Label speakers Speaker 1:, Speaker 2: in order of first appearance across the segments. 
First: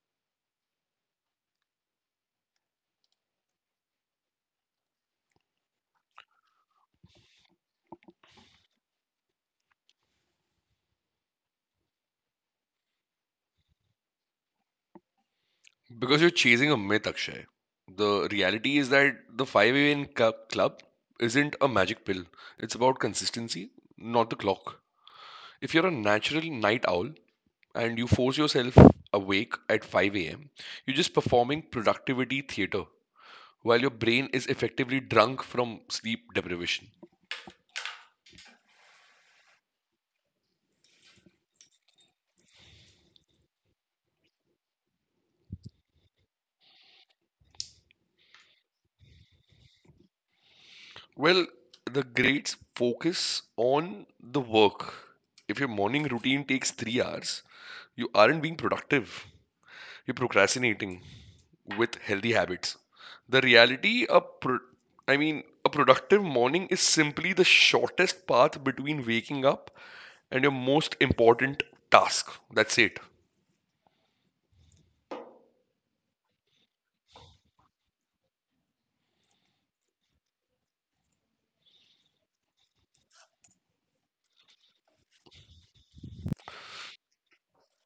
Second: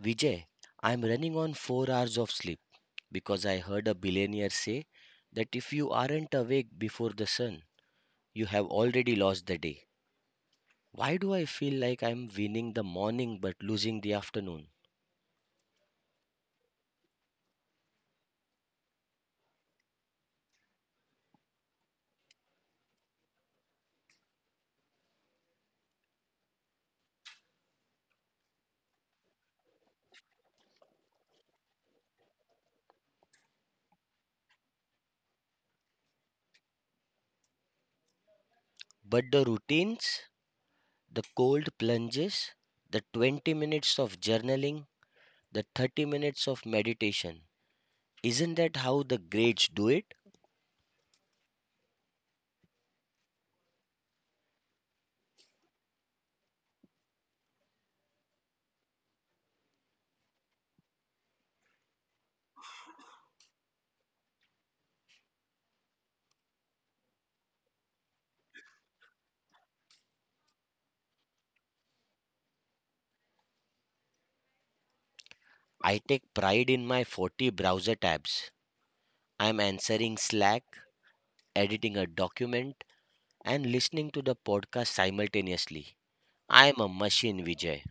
Speaker 1: Vijay, I'm running on 4 hours of sleep because I heard a billionaire say that if you aren't awake before the sun, you have already lost the day. Why do I feel like I'm winning the morning but losing the afternoon?
Speaker 2: Because you're chasing a myth, Akshay. The reality is that the 5 a.m. Club isn't a magic pill. It's about consistency, not the clock. If you're a natural night owl and you force yourself awake at 5 a.m., you're just performing productivity theater while your brain is effectively drunk from sleep deprivation.
Speaker 1: But the routines, the cold plunges, the 20 minutes of journaling, the 30 minutes of meditation, isn't that how the greats do it?
Speaker 2: Well, the greats focus on the work. If your morning routine takes 3 hours, you aren't being productive. You're procrastinating with healthy habits. The reality, a productive morning is simply the shortest path between waking up and your most important task. That's it.
Speaker 1: I take pride in my 40 browser tabs. I'm answering Slack, editing a document, and listening to the podcast simultaneously. I am a machine, Vijay.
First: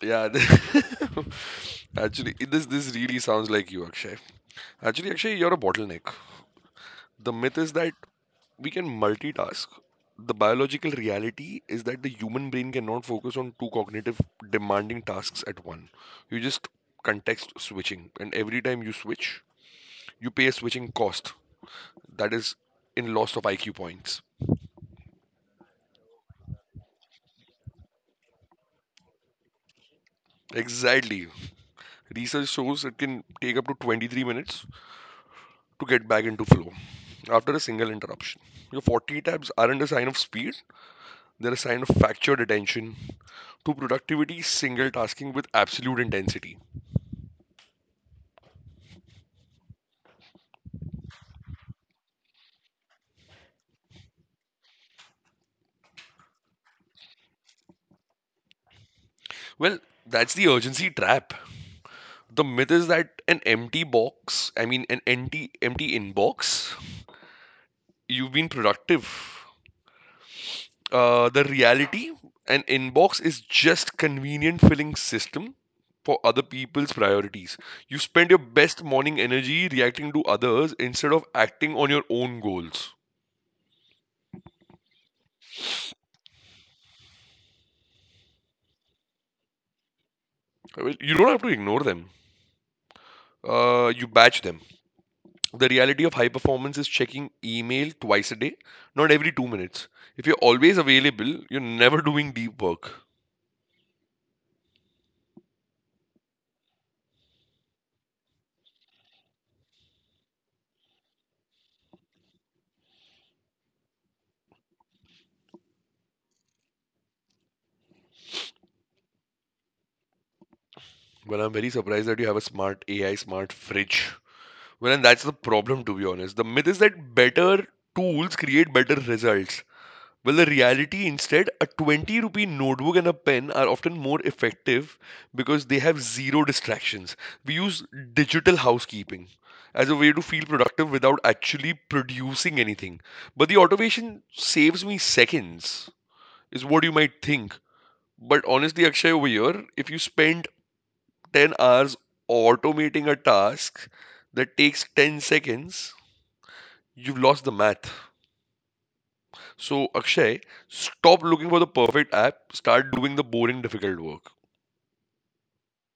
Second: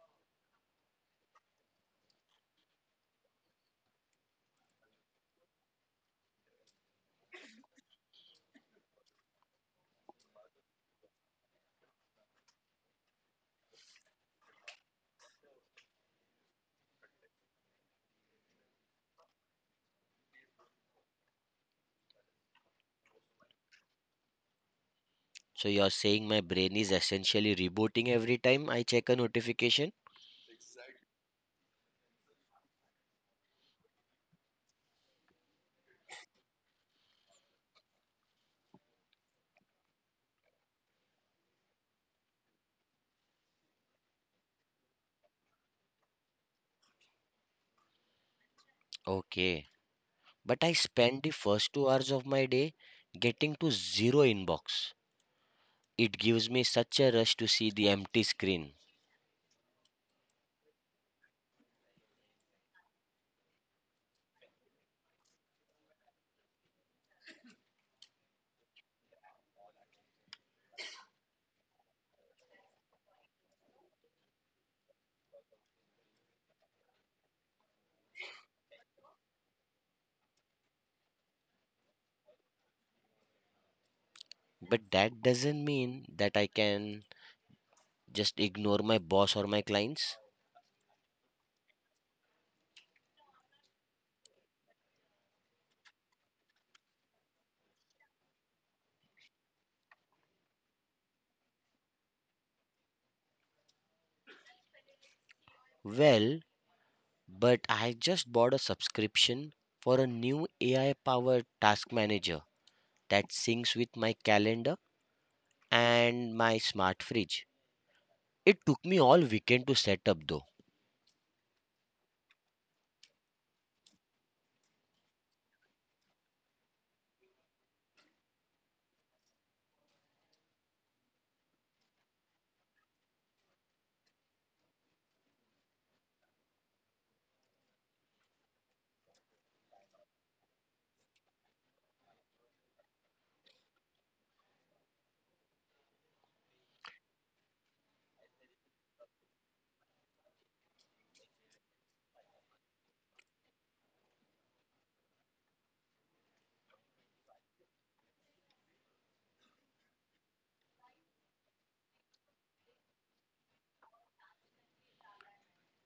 Speaker 2: Yeah. Actually, this really sounds like you, Akshay. Actually, Akshay, you're a bottleneck. The myth is that we can multitask. The biological reality is that the human brain cannot focus on two cognitive demanding tasks at one. You just context switching, and every time you switch, you pay a switching cost that is in loss of IQ points.
Speaker 1: So you're saying my brain is essentially rebooting every time I check a notification?
Speaker 2: Exactly. Research shows it can take up to 23 minutes to get back into flow after a single interruption. Your 40 tabs aren't a sign of speed, they're a sign of factured attention to productivity single tasking with absolute intensity.
Speaker 1: Okay. But I spend the first 2 hours of my day getting to zero inbox. It gives me such a rush to see the empty screen.
Speaker 2: Well, that's the urgency trap. The myth is that an empty box, I mean, an empty inbox, you've been productive. The reality, an inbox is just convenient filling system for other people's priorities. You spend your best morning energy reacting to others instead of acting on your own goals.
Speaker 1: But that doesn't mean that I can just ignore my boss or my clients.
Speaker 2: Well, you don't have to ignore them. You batch them. The reality of high performance is checking email twice a day, not every 2 minutes. If you're always available, you're never doing deep work.
Speaker 1: Well, but I just bought a subscription for a new AI powered task manager that syncs with my calendar and my smart fridge. It took me all weekend to set up, though,
Speaker 2: Well, I'm very surprised that you have a smart AI, smart fridge. Well, and that's the problem, to be honest. The myth is that better tools create better results. Well, the reality instead, a 20 rupee notebook and a pen are often more effective because they have zero distractions. We use digital housekeeping as a way to feel productive without actually producing anything. But the automation saves me seconds, is what you might think. But honestly, Akshay, over here, if you spend 10 hours automating a task that takes 10 seconds, you've lost the math. So, Akshay, stop looking for the perfect app, start doing the boring, difficult work.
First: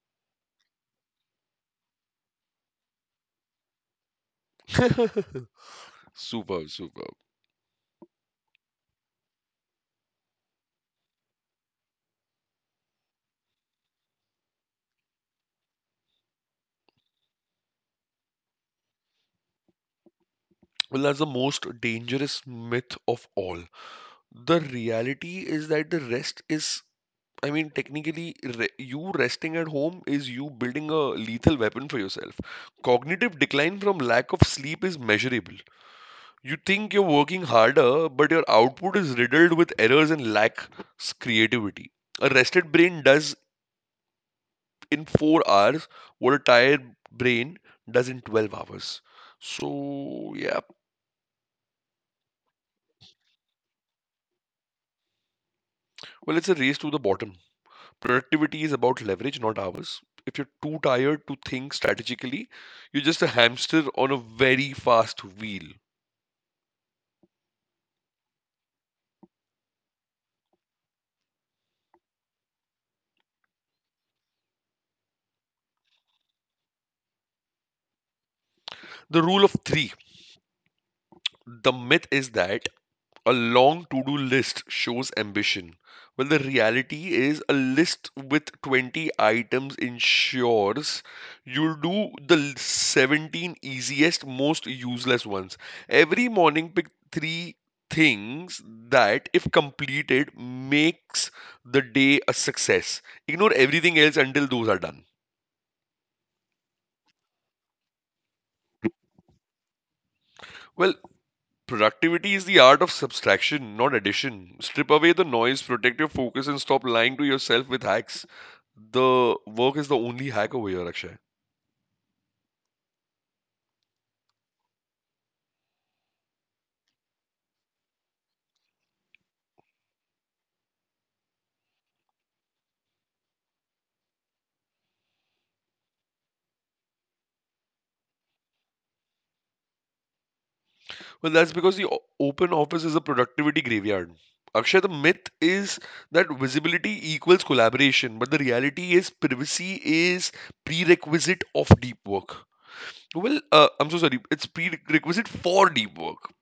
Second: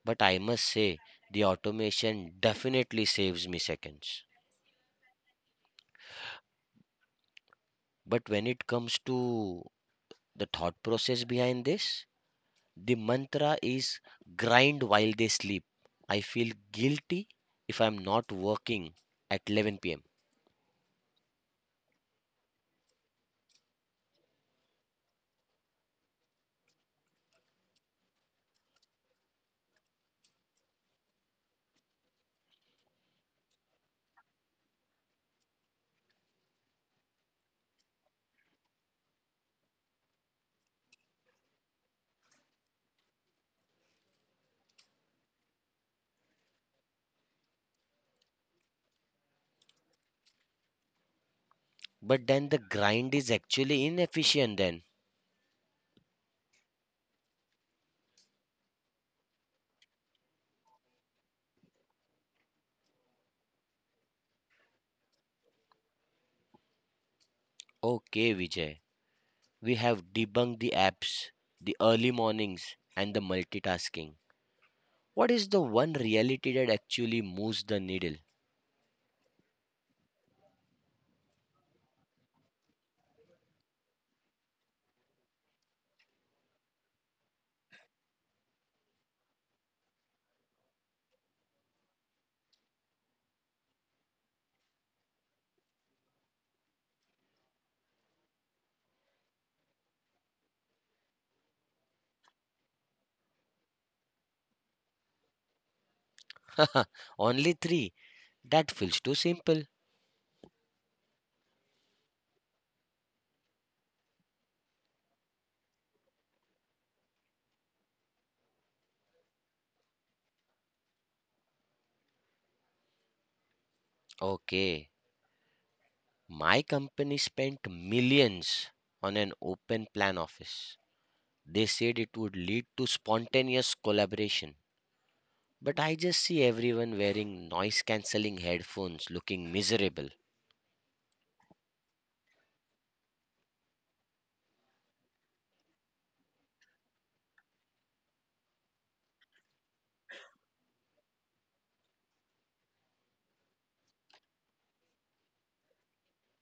Speaker 1: but I must say the automation definitely saves me seconds.
Speaker 2: Superb.
Speaker 1: But when it comes to the thought process behind this, the mantra is grind while they sleep. I feel guilty if I'm not working at 11 pm.
Speaker 2: Well, that's the most dangerous myth of all. The reality is that the rest is, I mean, technically, re you resting at home is you building a lethal weapon for yourself. Cognitive decline from lack of sleep is measurable. You think you're working harder, but your output is riddled with errors and lacks creativity. A rested brain does in 4 hours what a tired brain does in 12 hours. So, yeah,
Speaker 1: But then the grind is actually inefficient then.
Speaker 2: well, it's a race to the bottom. Productivity is about leverage, not hours. If you're too tired to think strategically, you're just a hamster on a very fast wheel.
Speaker 1: Okay, Vijay. We have debunked the apps, the early mornings, and the multitasking. What is the one reality that actually moves the needle?
Speaker 2: The rule of three. The myth is that a long to do list shows ambition. Well, the reality is a list with 20 items ensures you'll do the 17 easiest, most useless ones. Every morning, pick three things that, if completed, makes the day a success. Ignore everything else until those are done.
Speaker 1: Only three. That feels too simple.
Speaker 2: Well, productivity is the art of subtraction, not addition. Strip away the noise, protect your focus, and stop lying to yourself with hacks. The work is the only hack over here, Akshay.
Speaker 1: Okay. My company spent millions on an open plan office. They said it would lead to spontaneous collaboration. But I just see everyone wearing noise cancelling headphones looking miserable.
Speaker 2: Well, that's because the open office is a productivity graveyard. Akshay, the myth is that visibility equals collaboration, but the reality is privacy is prerequisite of deep work. Well, I'm so sorry. It's prerequisite for deep work.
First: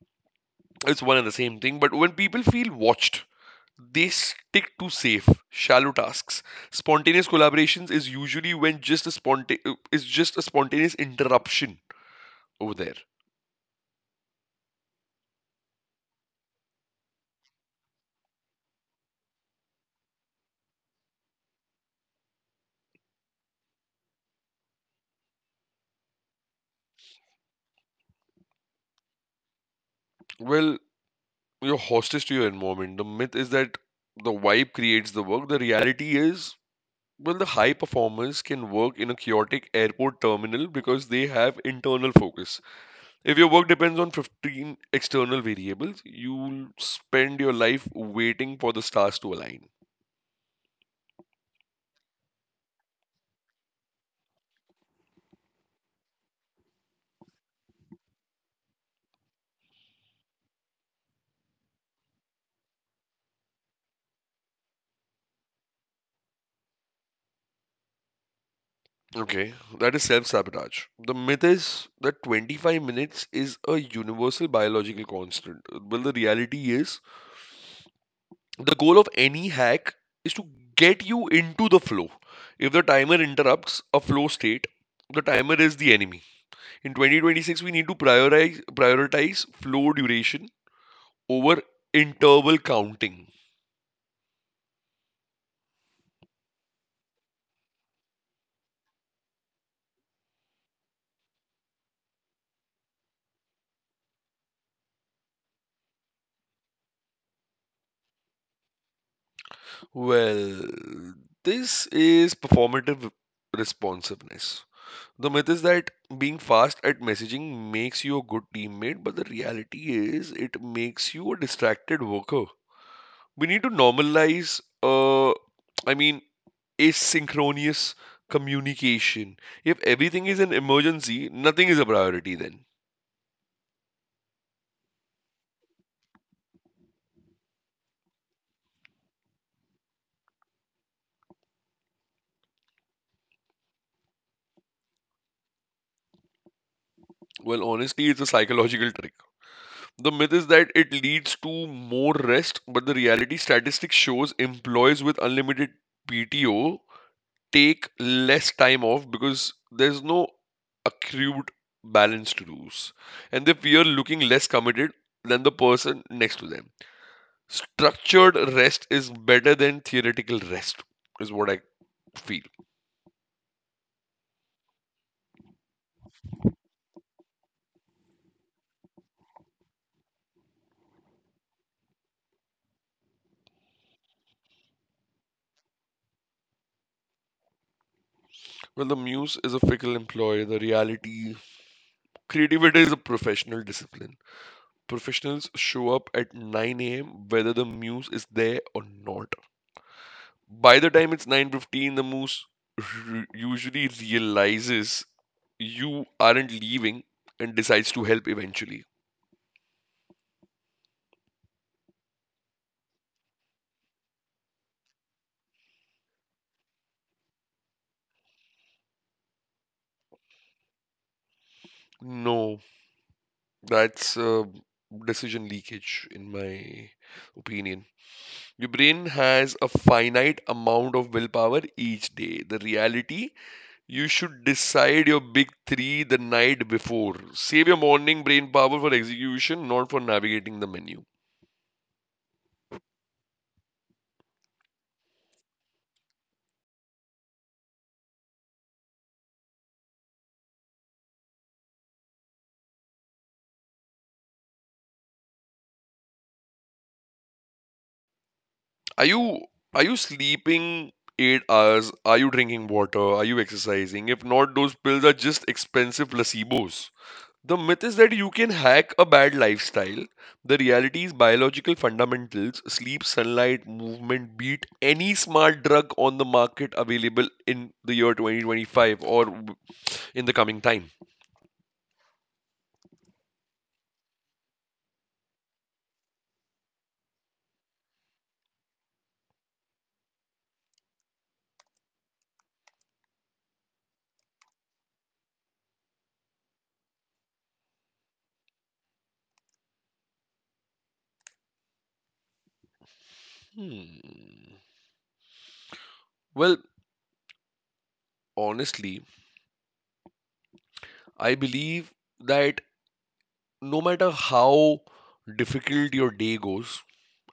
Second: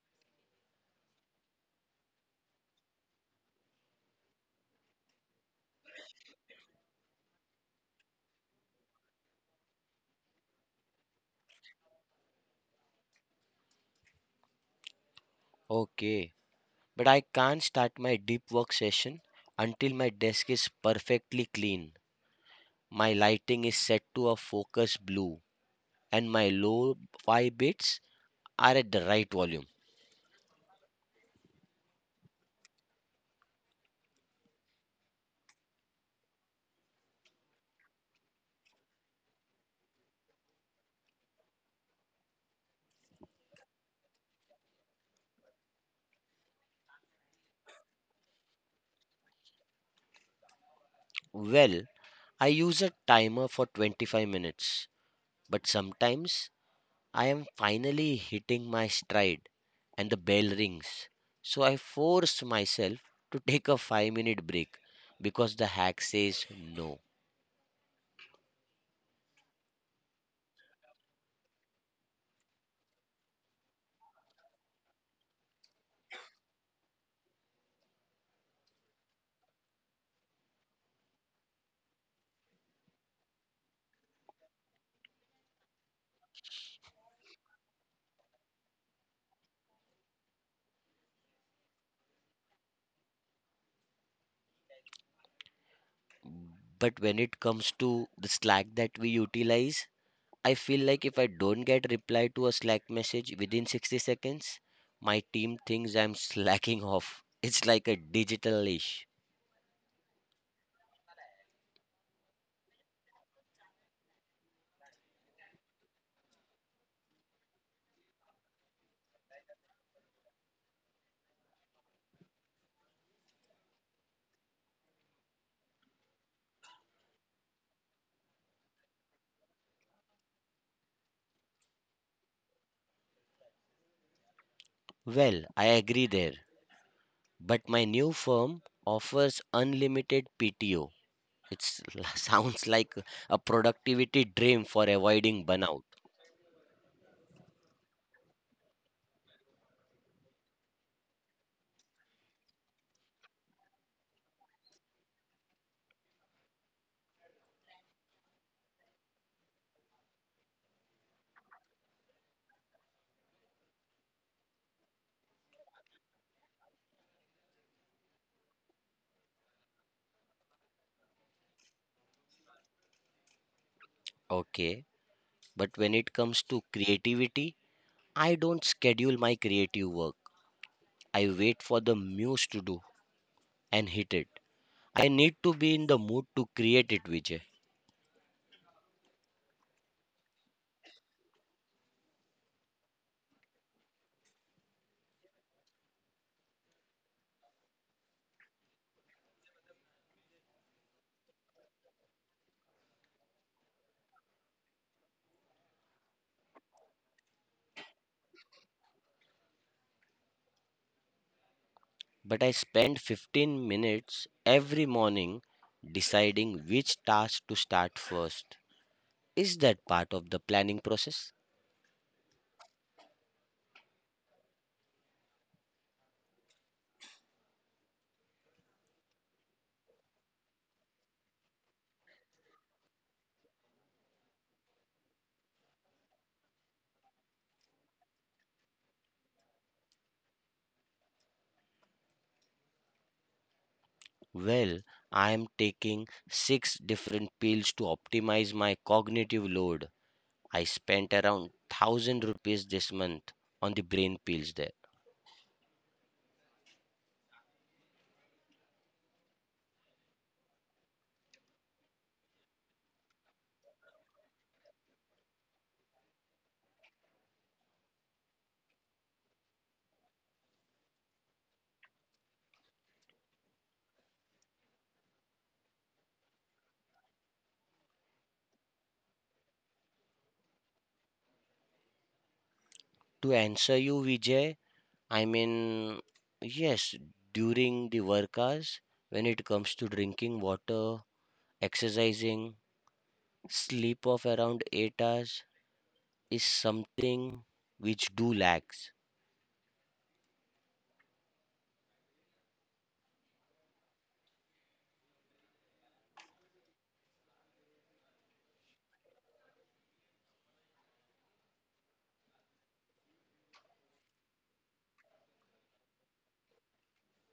Speaker 2: It's one and the same thing. But when people feel watched, they stick to safe, shallow tasks. Spontaneous collaborations is usually when is just a spontaneous interruption over there.
Speaker 1: Okay, but I can't start my deep work session until my desk is perfectly clean, my lighting is set to a focused blue, and my low fi bits are at the right volume.
Speaker 2: Well, you're hostage to your environment. The myth is that the vibe creates the work. The reality is, well, the high performers can work in a chaotic airport terminal because they have internal focus. If your work depends on 15 external variables, you'll spend your life waiting for the stars to align.
Speaker 1: Well, I use a timer for 25 minutes, but sometimes I am finally hitting my stride and the bell rings. So I force myself to take a 5-minute break because the hack says no.
Speaker 2: Okay, that is self sabotage. The myth is that 25 minutes is a universal biological constant. Well, the reality is the goal of any hack is to get you into the flow. If the timer interrupts a flow state, the timer is the enemy. In 2026, we need to prioritize flow duration over interval counting.
Speaker 1: But when it comes to the Slack that we utilize, I feel like if I don't get reply to a Slack message within 60 seconds, my team thinks I'm slacking off. It's like a digital leash.
Speaker 2: Well, this is performative responsiveness. The myth is that being fast at messaging makes you a good teammate, but the reality is it makes you a distracted worker. We need to I mean, asynchronous communication. If everything is an emergency, nothing is a priority then.
Speaker 1: Well, I agree there, but my new firm offers unlimited PTO. It sounds like a productivity dream for avoiding burnout.
Speaker 2: Well, honestly, it's a psychological trick. The myth is that it leads to more rest, but the reality statistics shows employees with unlimited PTO take less time off because there's no accrued balance to lose. And they fear looking less committed than the person next to them. Structured rest is better than theoretical rest, is what I feel.
Speaker 1: Okay, but when it comes to creativity, I don't schedule my creative work. I wait for the muse to do and hit it. I need to be in the mood to create it, Vijay.
Speaker 2: Well, the muse is a fickle employee, the reality. Creativity is a professional discipline. Professionals show up at 9 a.m. whether the muse is there or not. By the time it's 9:15, the moose usually realizes you aren't leaving and decides to help eventually.
Speaker 1: But I spend 15 minutes every morning deciding which task to start first. Is that part of the planning process?
Speaker 2: No, that's decision leakage, in my opinion. Your brain has a finite amount of willpower each day. The reality, you should decide your big three the night before. Save your morning brain power for execution, not for navigating the menu.
Speaker 1: Well, I am taking six different pills to optimize my cognitive load. I spent around 1000 rupees this month on the brain pills there.
Speaker 2: Are you are you sleeping 8 hours? Are you drinking water? Are you exercising? If not, those pills are just expensive placebos. The myth is that you can hack a bad lifestyle. The reality is biological fundamentals, sleep, sunlight, movement beat any smart drug on the market available in the year 2025 in the coming time.
Speaker 1: To answer you, Vijay, I mean, yes, during the work hours, when it comes to drinking water, exercising, sleep of around 8 hours is something which do lacks.
Speaker 2: Hmm. Well, honestly, I believe that no matter how difficult your day goes,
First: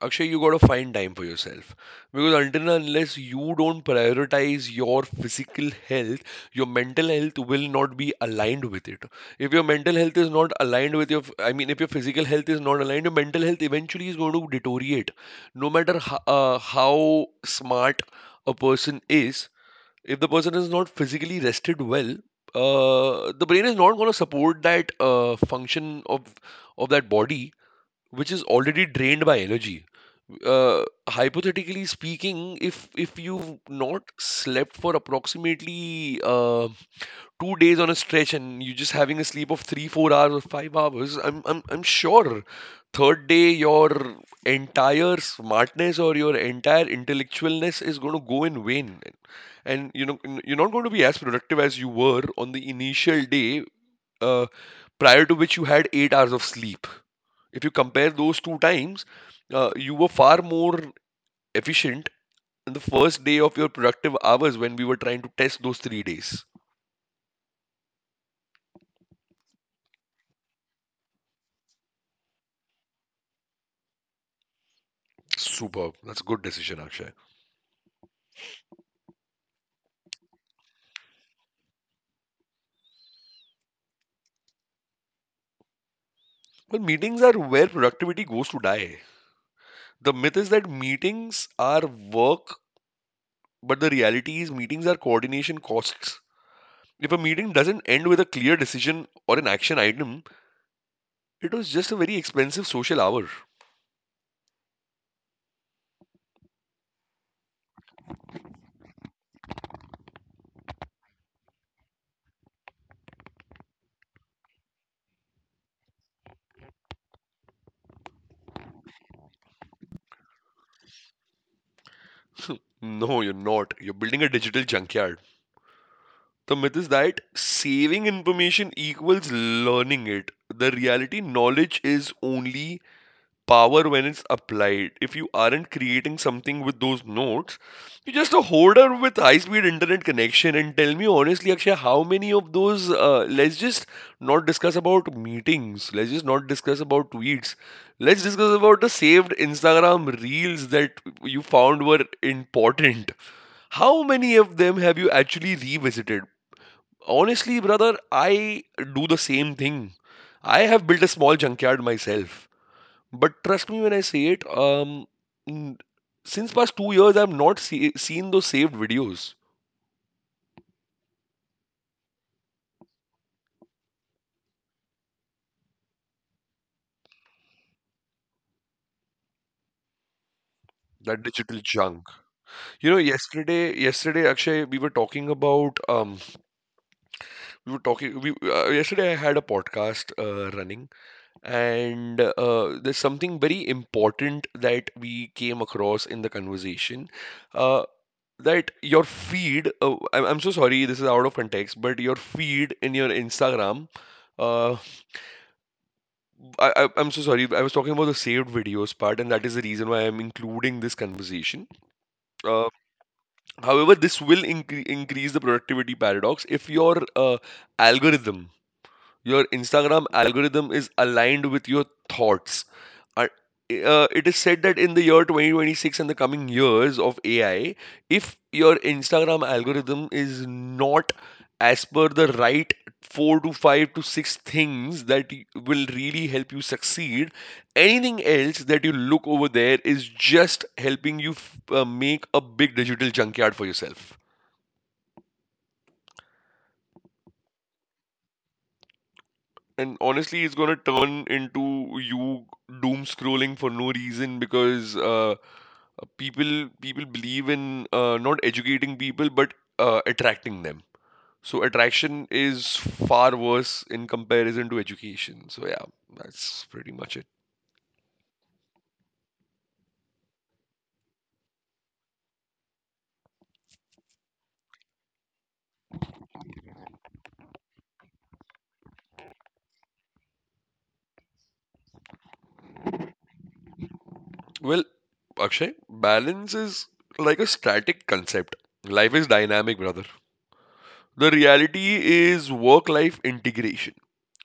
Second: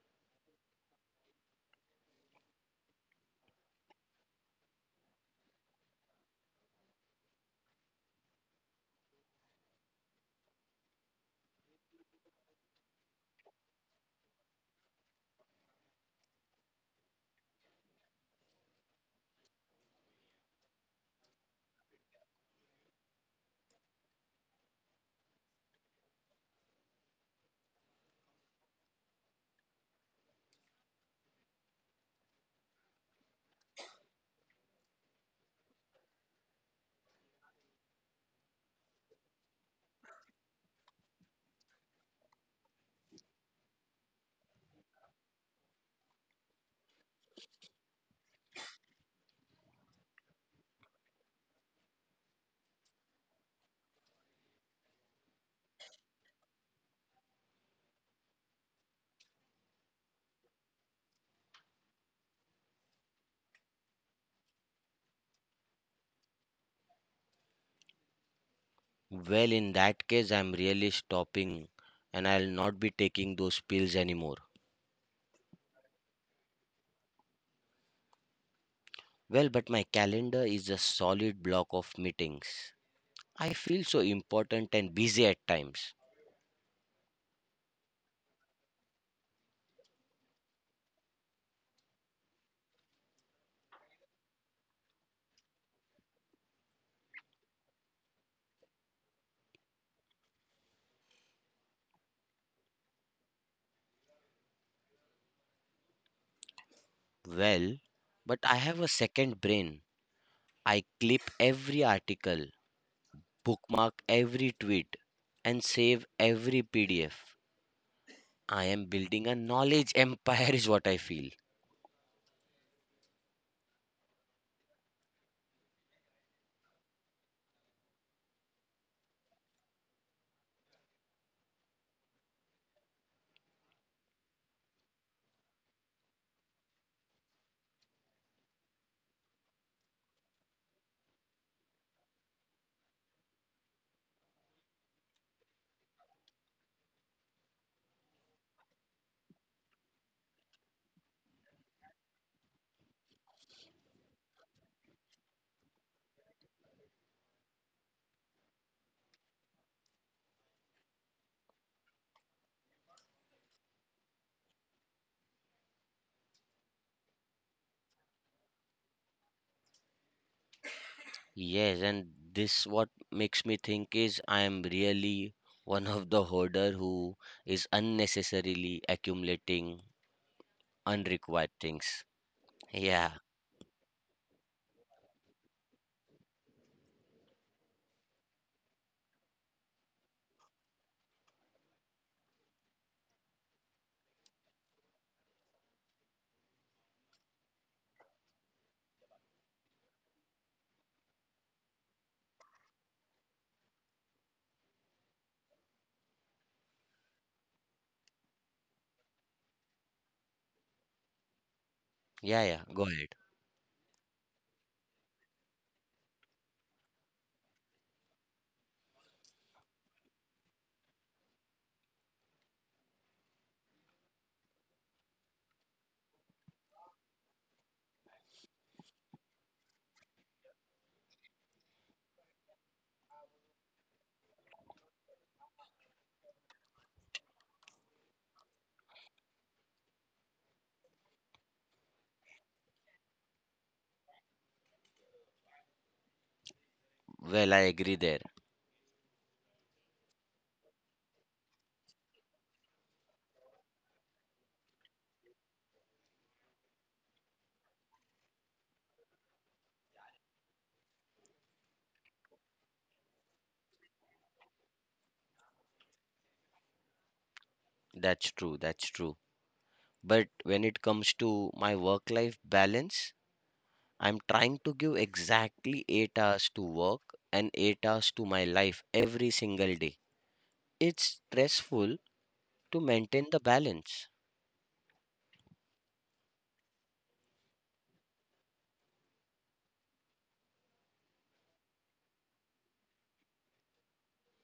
Speaker 2: Akshay, you gotta find time for yourself. Because until and unless you don't prioritize your physical health, your mental health will not be aligned with it. If your mental health is not aligned with your, I mean, if your physical health is not aligned, your mental health eventually is going to deteriorate. No matter how smart a person is, if the person is not physically rested well, the brain is not going to support that function of that body, which is already drained by energy. Uh, hypothetically speaking, if you've not slept for approximately 2 days on a stretch and you're just having a sleep of three, 4 hours or 5 hours, I'm sure third day your entire smartness or your entire intellectualness is going to go in vain and you're not going to be as productive as you were on the initial day uh, prior to which you had 8 hours of sleep. If you compare those two times, you were far more efficient in the first day of your productive hours when we were trying to test those 3 days.
Speaker 1: Well, in that case, I'm really stopping and I'll not be taking those pills anymore.
Speaker 2: Superb. That's a good decision, Akshay.
Speaker 1: Well, but my calendar is a solid block of meetings. I feel so important and busy at times.
Speaker 2: Well, meetings are where productivity goes to die. The myth is that meetings are work, but the reality is meetings are coordination costs. If a meeting doesn't end with a clear decision or an action item, it was just a very expensive social hour.
Speaker 1: Well, but I have a second brain. I clip every article, bookmark every tweet, and save every PDF. I am building a knowledge empire, is what I feel.
Speaker 2: No, you're not. You're building a digital junkyard. The myth is that saving information equals learning it. The reality, knowledge is only power when it's applied. If you aren't creating something with those nodes, you're just a holder with high speed internet connection. And tell me honestly, Akshay, how many of those, let's just not discuss about meetings, let's just not discuss about tweets, let's discuss about the saved Instagram reels that you found were important. How many of them have you actually revisited? Honestly, brother, I do the same thing. I have built a small junkyard myself. But trust me when I say it, n- since past 2 years, I've not seen those saved videos,
Speaker 1: Yes, and this what makes me think is I am really one of the hoarder who is unnecessarily accumulating
Speaker 2: that
Speaker 1: unrequired
Speaker 2: digital
Speaker 1: things.
Speaker 2: junk. You know,
Speaker 1: Yeah,
Speaker 2: yesterday, Akshay, we were talking about, we were talking, we, yesterday I had a podcast running, and there's something very important that we came across in the conversation, uh, that your feed, I'm so sorry, this is out of context, but your feed in your Instagram. uh, I'm so sorry. I was talking about the saved videos part, and that is the reason why I'm including this conversation.
Speaker 1: yeah, yeah.
Speaker 2: Uh,
Speaker 1: Go ahead.
Speaker 2: however, this will increase the productivity paradox if your algorithm, your Instagram algorithm, is aligned with your thoughts. I- it is said that in the year 2026 and the coming years of AI, if your Instagram algorithm is not as per the right four to five to six things that will really help you succeed, anything else that you look over there is just helping you make a big digital junkyard for yourself.
Speaker 1: Well, I agree there.
Speaker 2: And honestly, it's going to turn into you doom scrolling for no reason because people believe in not educating people but attracting them. So attraction is far worse in comparison to education. So yeah, that's pretty much it.
Speaker 1: That's true. That's true. But when it comes to my work life balance, I'm trying to give exactly 8 hours to work and 8 hours to my life every single day. It's stressful to maintain the balance.
Speaker 2: Well, Akshay, balance is like a static concept. Life is dynamic, brother. The reality is work life integration.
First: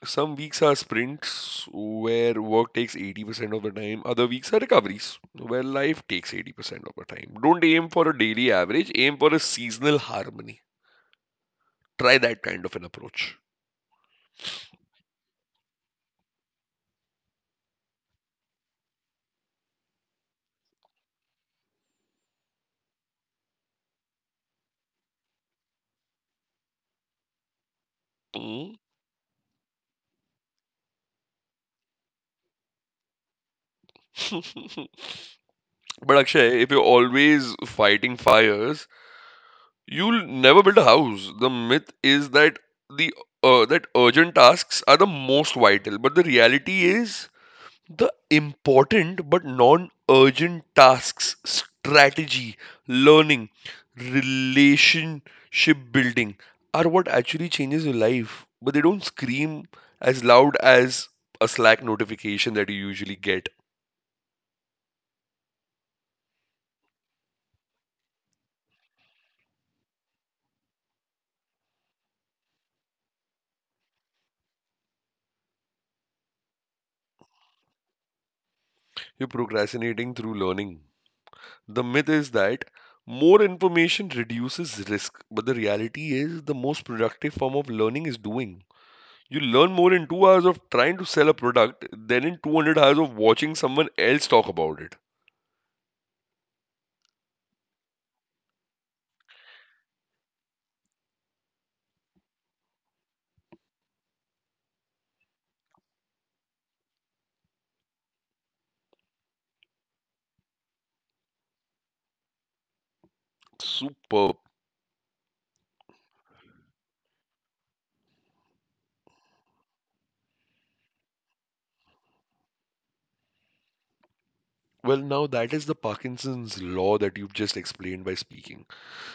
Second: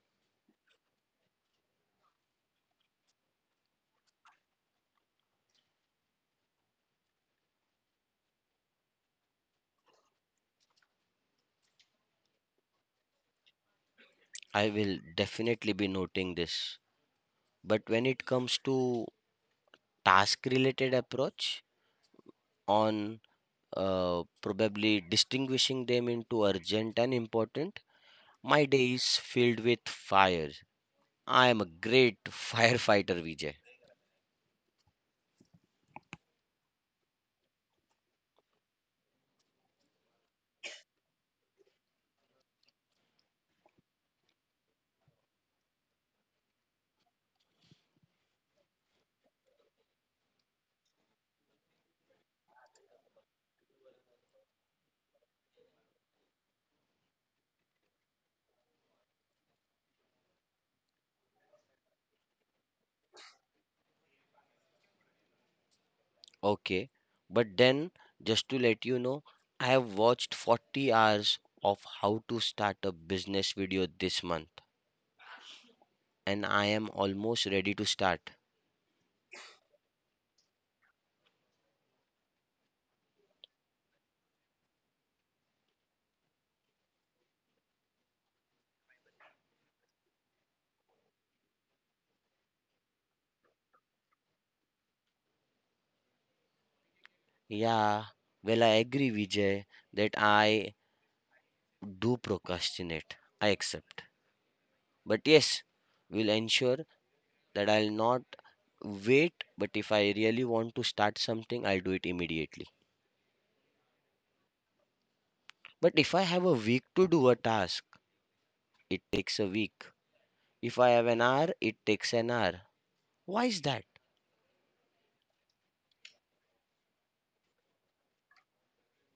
Speaker 2: Some weeks are sprints where work takes 80% of the time, other weeks are recoveries where life takes 80% of the time. Don't aim for a daily average, aim for a seasonal harmony. Try that kind of an approach.
Speaker 1: I will definitely be noting this. But when it comes to task related approach on probably distinguishing them into urgent and important, my
Speaker 2: Mm.
Speaker 1: day is filled with fires. I am a great firefighter, Vijay.
Speaker 2: But Akshay, if you're always fighting fires, you'll never build a house. The myth is that the that urgent tasks are the most vital, but the reality is the important but non urgent tasks, strategy, learning, relationship building are what actually changes your life, but they don't scream as loud as a Slack notification that you usually get.
Speaker 1: Okay, but then just to let you know, I have watched 40 hours of how to start a business video this month, and I am almost ready to start.
Speaker 2: You're procrastinating through learning. The myth is that more information reduces risk, but the reality is the most productive form of learning is doing. You learn more in 2 hours of trying to sell a product than in 200 hours of watching someone else talk about it.
Speaker 1: Yeah, well, I agree, Vijay, that I do procrastinate. I accept. But yes, we'll ensure that I'll not wait, but if I really want to start something, I'll do it immediately.
Speaker 2: Superb.
Speaker 1: But if I have a week to do a task, it takes a week. If I have an hour, it takes an hour. Why is that?
Speaker 2: Well, now that is the Parkinson's law that you've just explained by speaking.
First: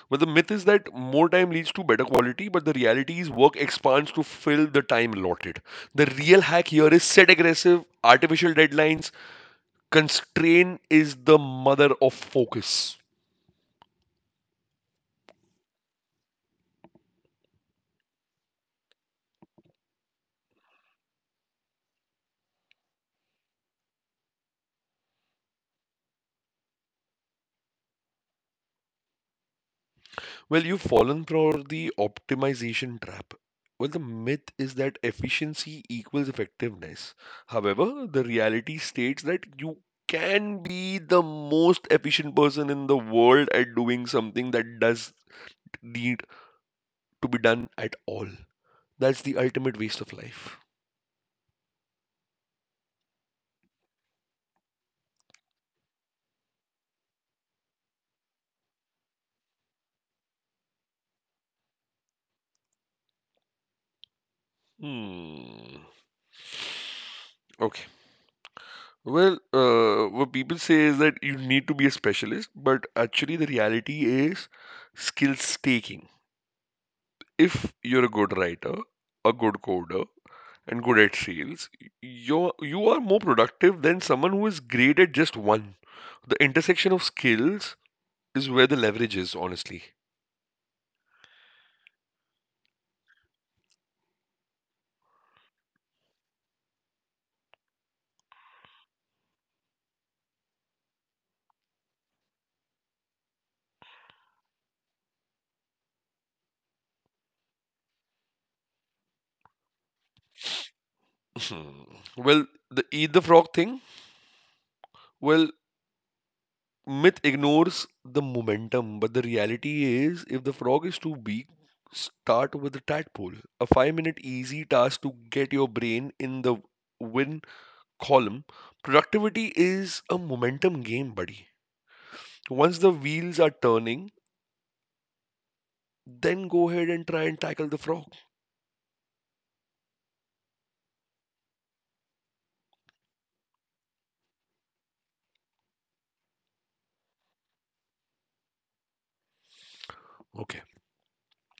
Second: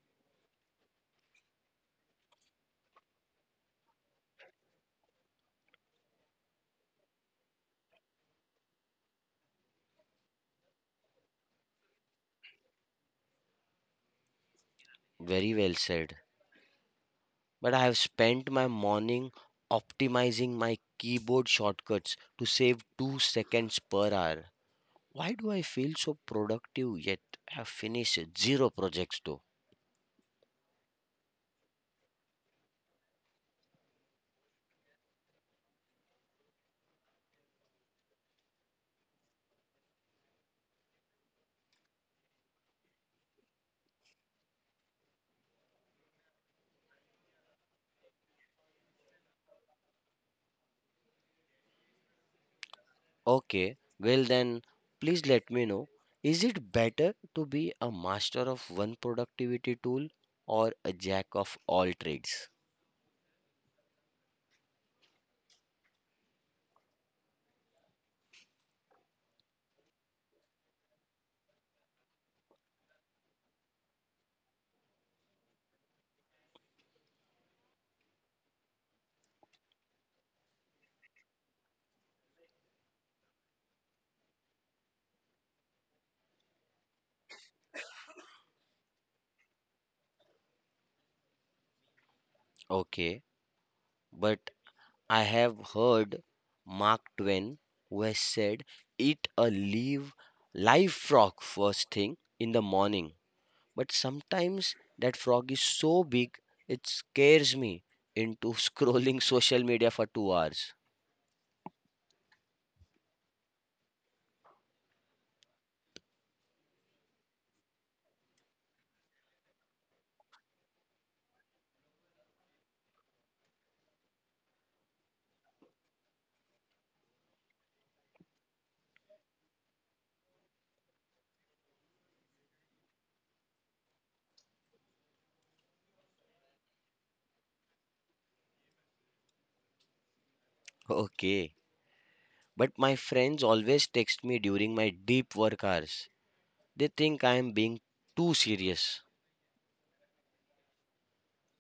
Speaker 2: But the myth is that more time leads to better quality, but the reality is work expands to fill the time allotted. The real hack here is set aggressive, artificial deadlines. Constraint is the mother of focus.
Speaker 1: Very well said. But I have spent my morning optimizing my keyboard shortcuts to save 2 seconds per hour. Why do I feel so productive yet have finished zero projects though?
Speaker 2: Well, you've fallen for the optimization trap. Well, the myth is that efficiency equals effectiveness. However, the reality states that you can be the most efficient person in the world at doing something that does need to be done at all. That's the ultimate waste of life.
Speaker 1: Okay, well then, please let me know. Is it better to be a master of one productivity tool or a jack of all trades?
Speaker 2: Hmm. Okay. Well, what people say is that you need to be a specialist, but actually, the reality is skill staking. If you're a good writer, a good coder, and good at sales, you are more productive than someone who is great at just one. The intersection of skills is where the leverage is, honestly.
Speaker 1: Okay, but I have heard Mark Twain, who has said, "Eat a live, live frog first thing in the morning." But sometimes that frog is so big it scares me into scrolling social media for 2 hours.
Speaker 2: Hmm. Well, the eat the frog thing, well, myth ignores the momentum, but the reality is if the frog is too big, start with a tadpole. A 5 minute easy task to get your brain in the win column, productivity is a momentum game, buddy. Once the wheels are turning, then go ahead and try and tackle the frog.
Speaker 1: Okay. But my friends always text me during my deep work hours. They think I am being too serious.
Speaker 2: Okay.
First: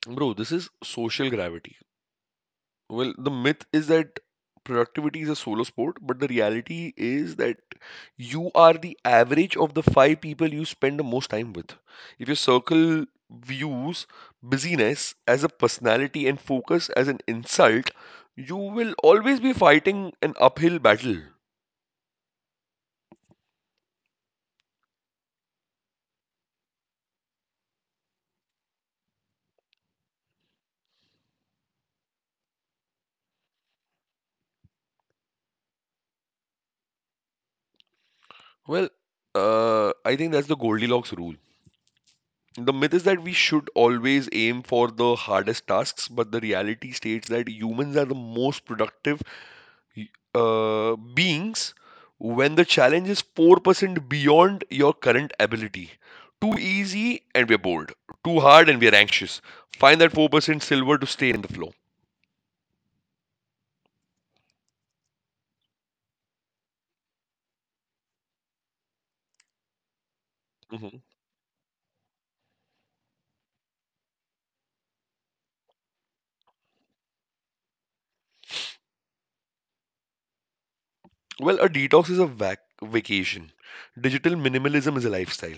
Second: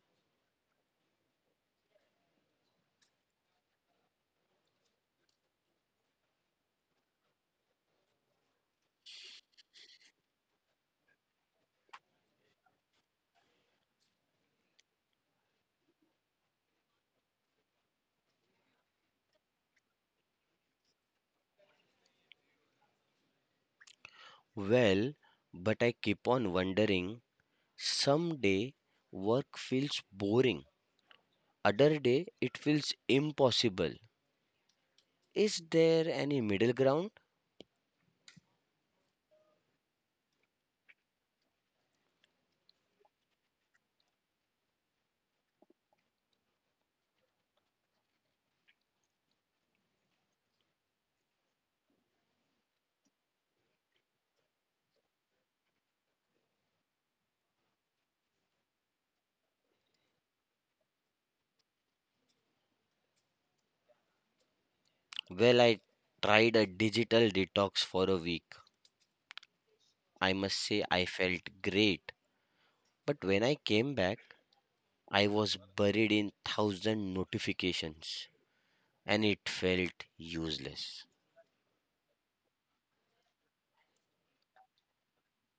Speaker 2: Bro, this is social gravity. Well, the myth is that productivity is a solo sport, but the reality is that you are the average of the five people you spend the most time with. If your circle views busyness as a personality and focus as an insult, you will always be fighting an uphill battle.
Speaker 1: Well, but I keep on wondering, someday work feels boring, other day it feels impossible. Is there any middle ground?
Speaker 2: Well, I think that's the Goldilocks rule. The myth is that we should always aim for the hardest tasks, but the reality states that humans are the most productive beings when the challenge is 4% beyond your current ability. Too easy and we're bored. Too hard and we're anxious. Find that 4% silver to stay in the flow.
Speaker 1: Well, I tried a digital detox for a week. I must say
Speaker 2: Mhm.
Speaker 1: I felt great. But when I came back, I was buried in thousand notifications and it felt useless.
Speaker 2: Well, a detox is a vacation. Digital minimalism is a lifestyle.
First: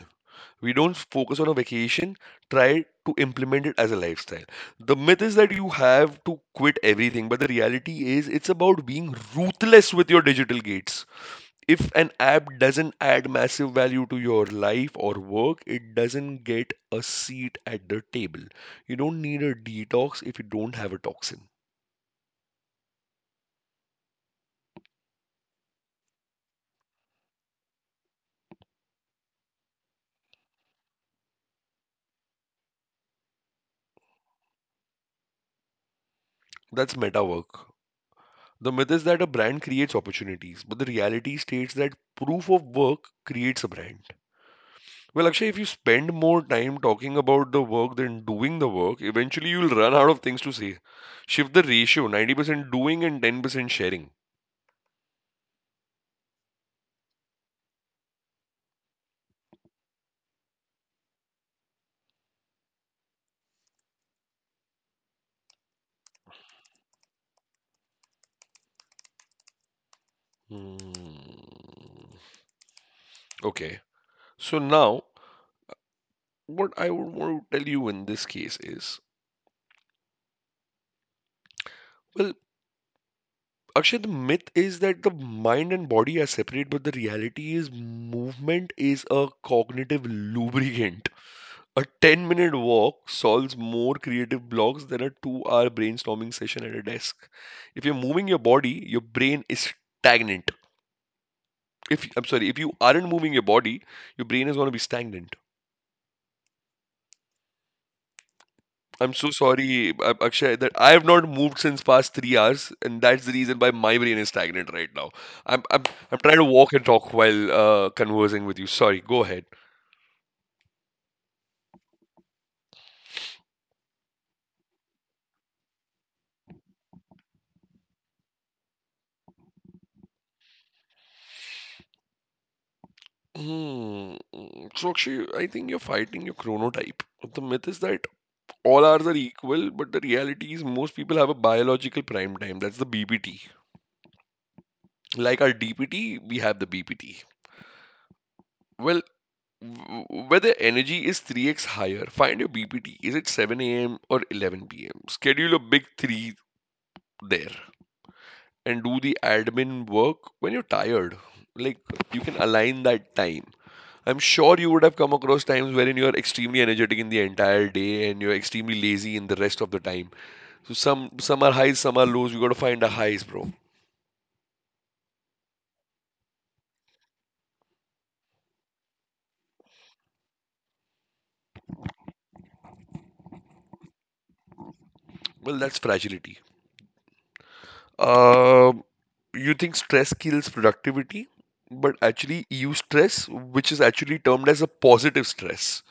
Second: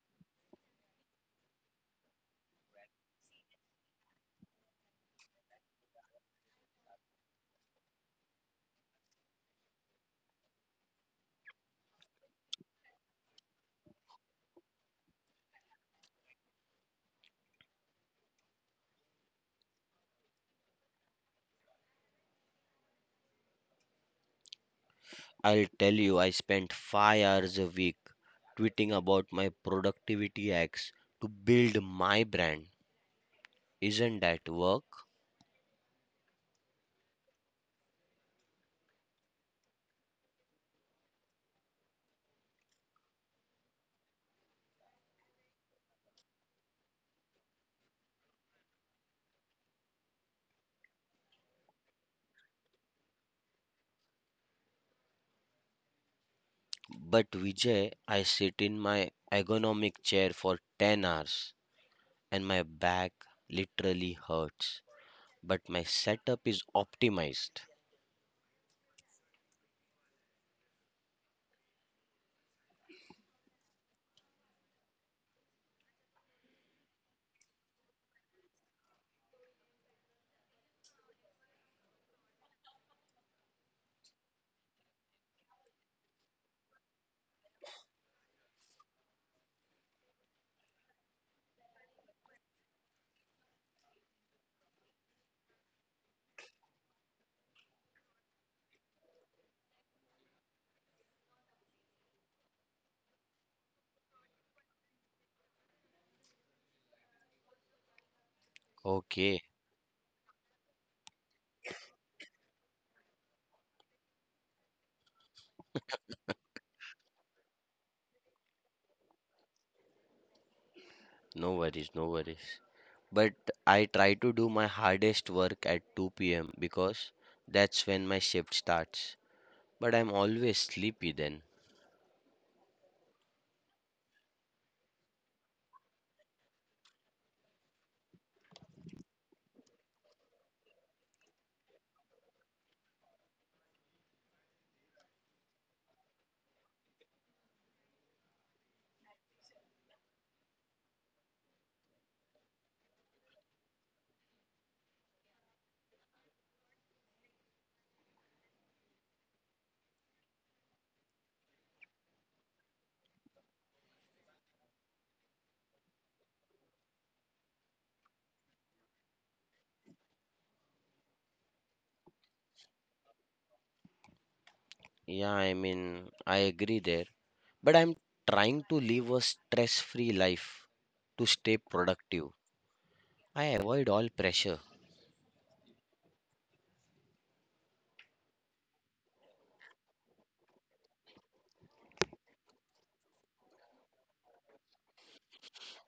Speaker 2: We don't focus on a vacation, try to implement it as a lifestyle. The myth is that you have to quit everything, but the reality is it's about being ruthless with your digital gates. If an app doesn't add massive value to your life or work, it doesn't get a seat at the table. You don't need a detox if you don't have a toxin.
Speaker 1: I'll tell you, I spent 5 hours a week tweeting about my productivity hacks to build my brand. Isn't that work?
Speaker 2: That's meta work. The myth is that a brand creates opportunities, but the reality states that proof of work creates a brand. Well, Akshay, if you spend more time talking about the work than doing the work, eventually you'll run out of things to say. Shift the ratio 90% doing and 10% sharing.
Speaker 1: But Vijay, I sit in my ergonomic chair for 10 hours and my back literally hurts. But my setup is optimized.
Speaker 2: Hmm. Okay. So now, what I would want to tell you in this case is, well, Akshay, the myth is that the mind and body are separate, but the reality is movement is a cognitive lubricant. A 10-minute walk solves more creative blocks than a 2-hour brainstorming session at a desk. If you're moving your body, your brain is stagnant. If I'm sorry, if you aren't moving your body, your brain is going to be stagnant. I'm so
Speaker 1: Okay,
Speaker 2: sorry, Akshay, that I have not moved since past 3 hours, and that's the reason why my brain is stagnant right now. I'm I'm I'm trying to walk and talk while conversing with you. Sorry, go ahead.
Speaker 1: no worries, no worries. But I try to do my hardest work at 2 p.m. because that's when my shift starts. But I'm always sleepy then.
Speaker 2: Hmm. So, Akshay, I think you're fighting your chronotype. The myth is that all hours are equal, but the reality is most people have a biological prime time. That's the BPT. Like our DPT, we have the BPT. Well, whether energy is 3x higher, find your BPT. Is it 7 a.m. or 11 p.m.? Schedule a big three there and do the admin work when you're tired. Like, you can align that time. I'm sure you would have come across times wherein you're extremely energetic in the entire day and you're extremely lazy in the rest of the time. So some are highs, some are lows. You got to find a highs, bro.
Speaker 1: Yeah, I mean, I agree there. But I'm trying to live a stress free life to stay productive. I avoid all pressure.
Speaker 2: Well, that's fragility. Um, you think stress kills productivity, but actually, EU stress, which is actually termed as a positive stress,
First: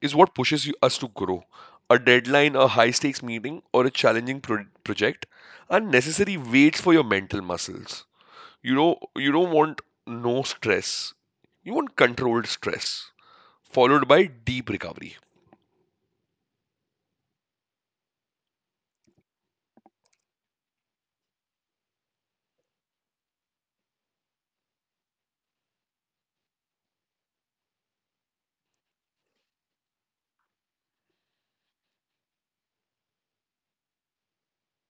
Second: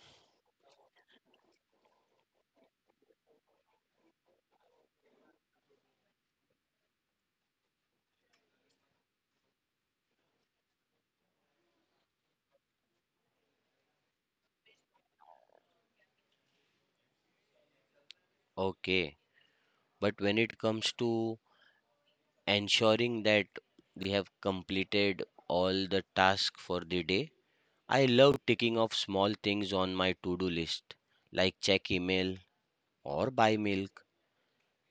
Speaker 2: is what pushes us to grow. A deadline, a high stakes meeting, or a challenging project are necessary weights for your mental muscles. You know, you don't want no stress. You want controlled stress, followed by deep recovery.
Speaker 1: Okay, but when it comes to ensuring that we have completed all the tasks for the day, I love ticking off small things on my to do list, like check email or buy milk.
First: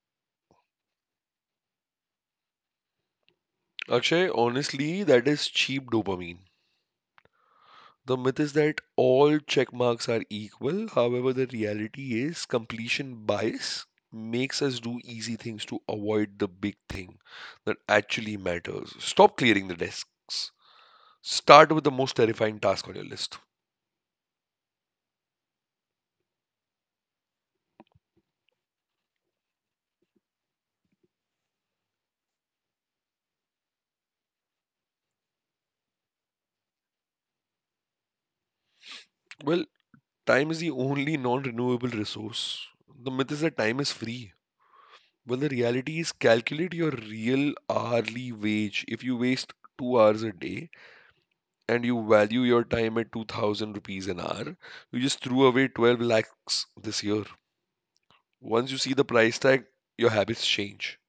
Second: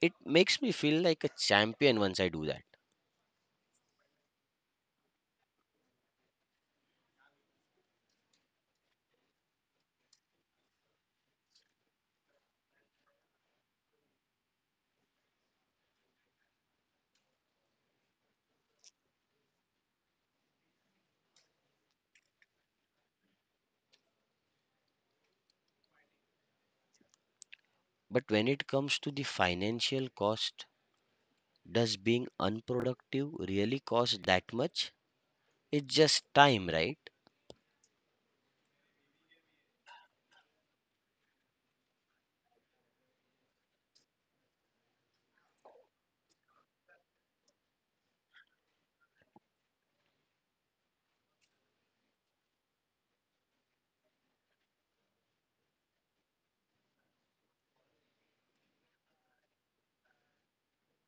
Speaker 1: It makes me feel like a champion once I do that.
Speaker 2: Akshay, honestly, that is cheap dopamine. The myth is that all check marks are equal. However, the reality is completion bias makes us do easy things to avoid the big thing that actually matters. Stop clearing the desks. Start with the most terrifying task on your list.
Speaker 1: But when it comes to the financial cost, does being unproductive really cost that much? It's just time, right?
Speaker 2: Well, time is the only non renewable resource. The myth is that time is free. Well, the reality is calculate your real hourly wage. If you waste 2 hours a day and you value your time at 2000 rupees an hour, you just threw away 12 lakhs this year. Once you see the price tag, your habits change.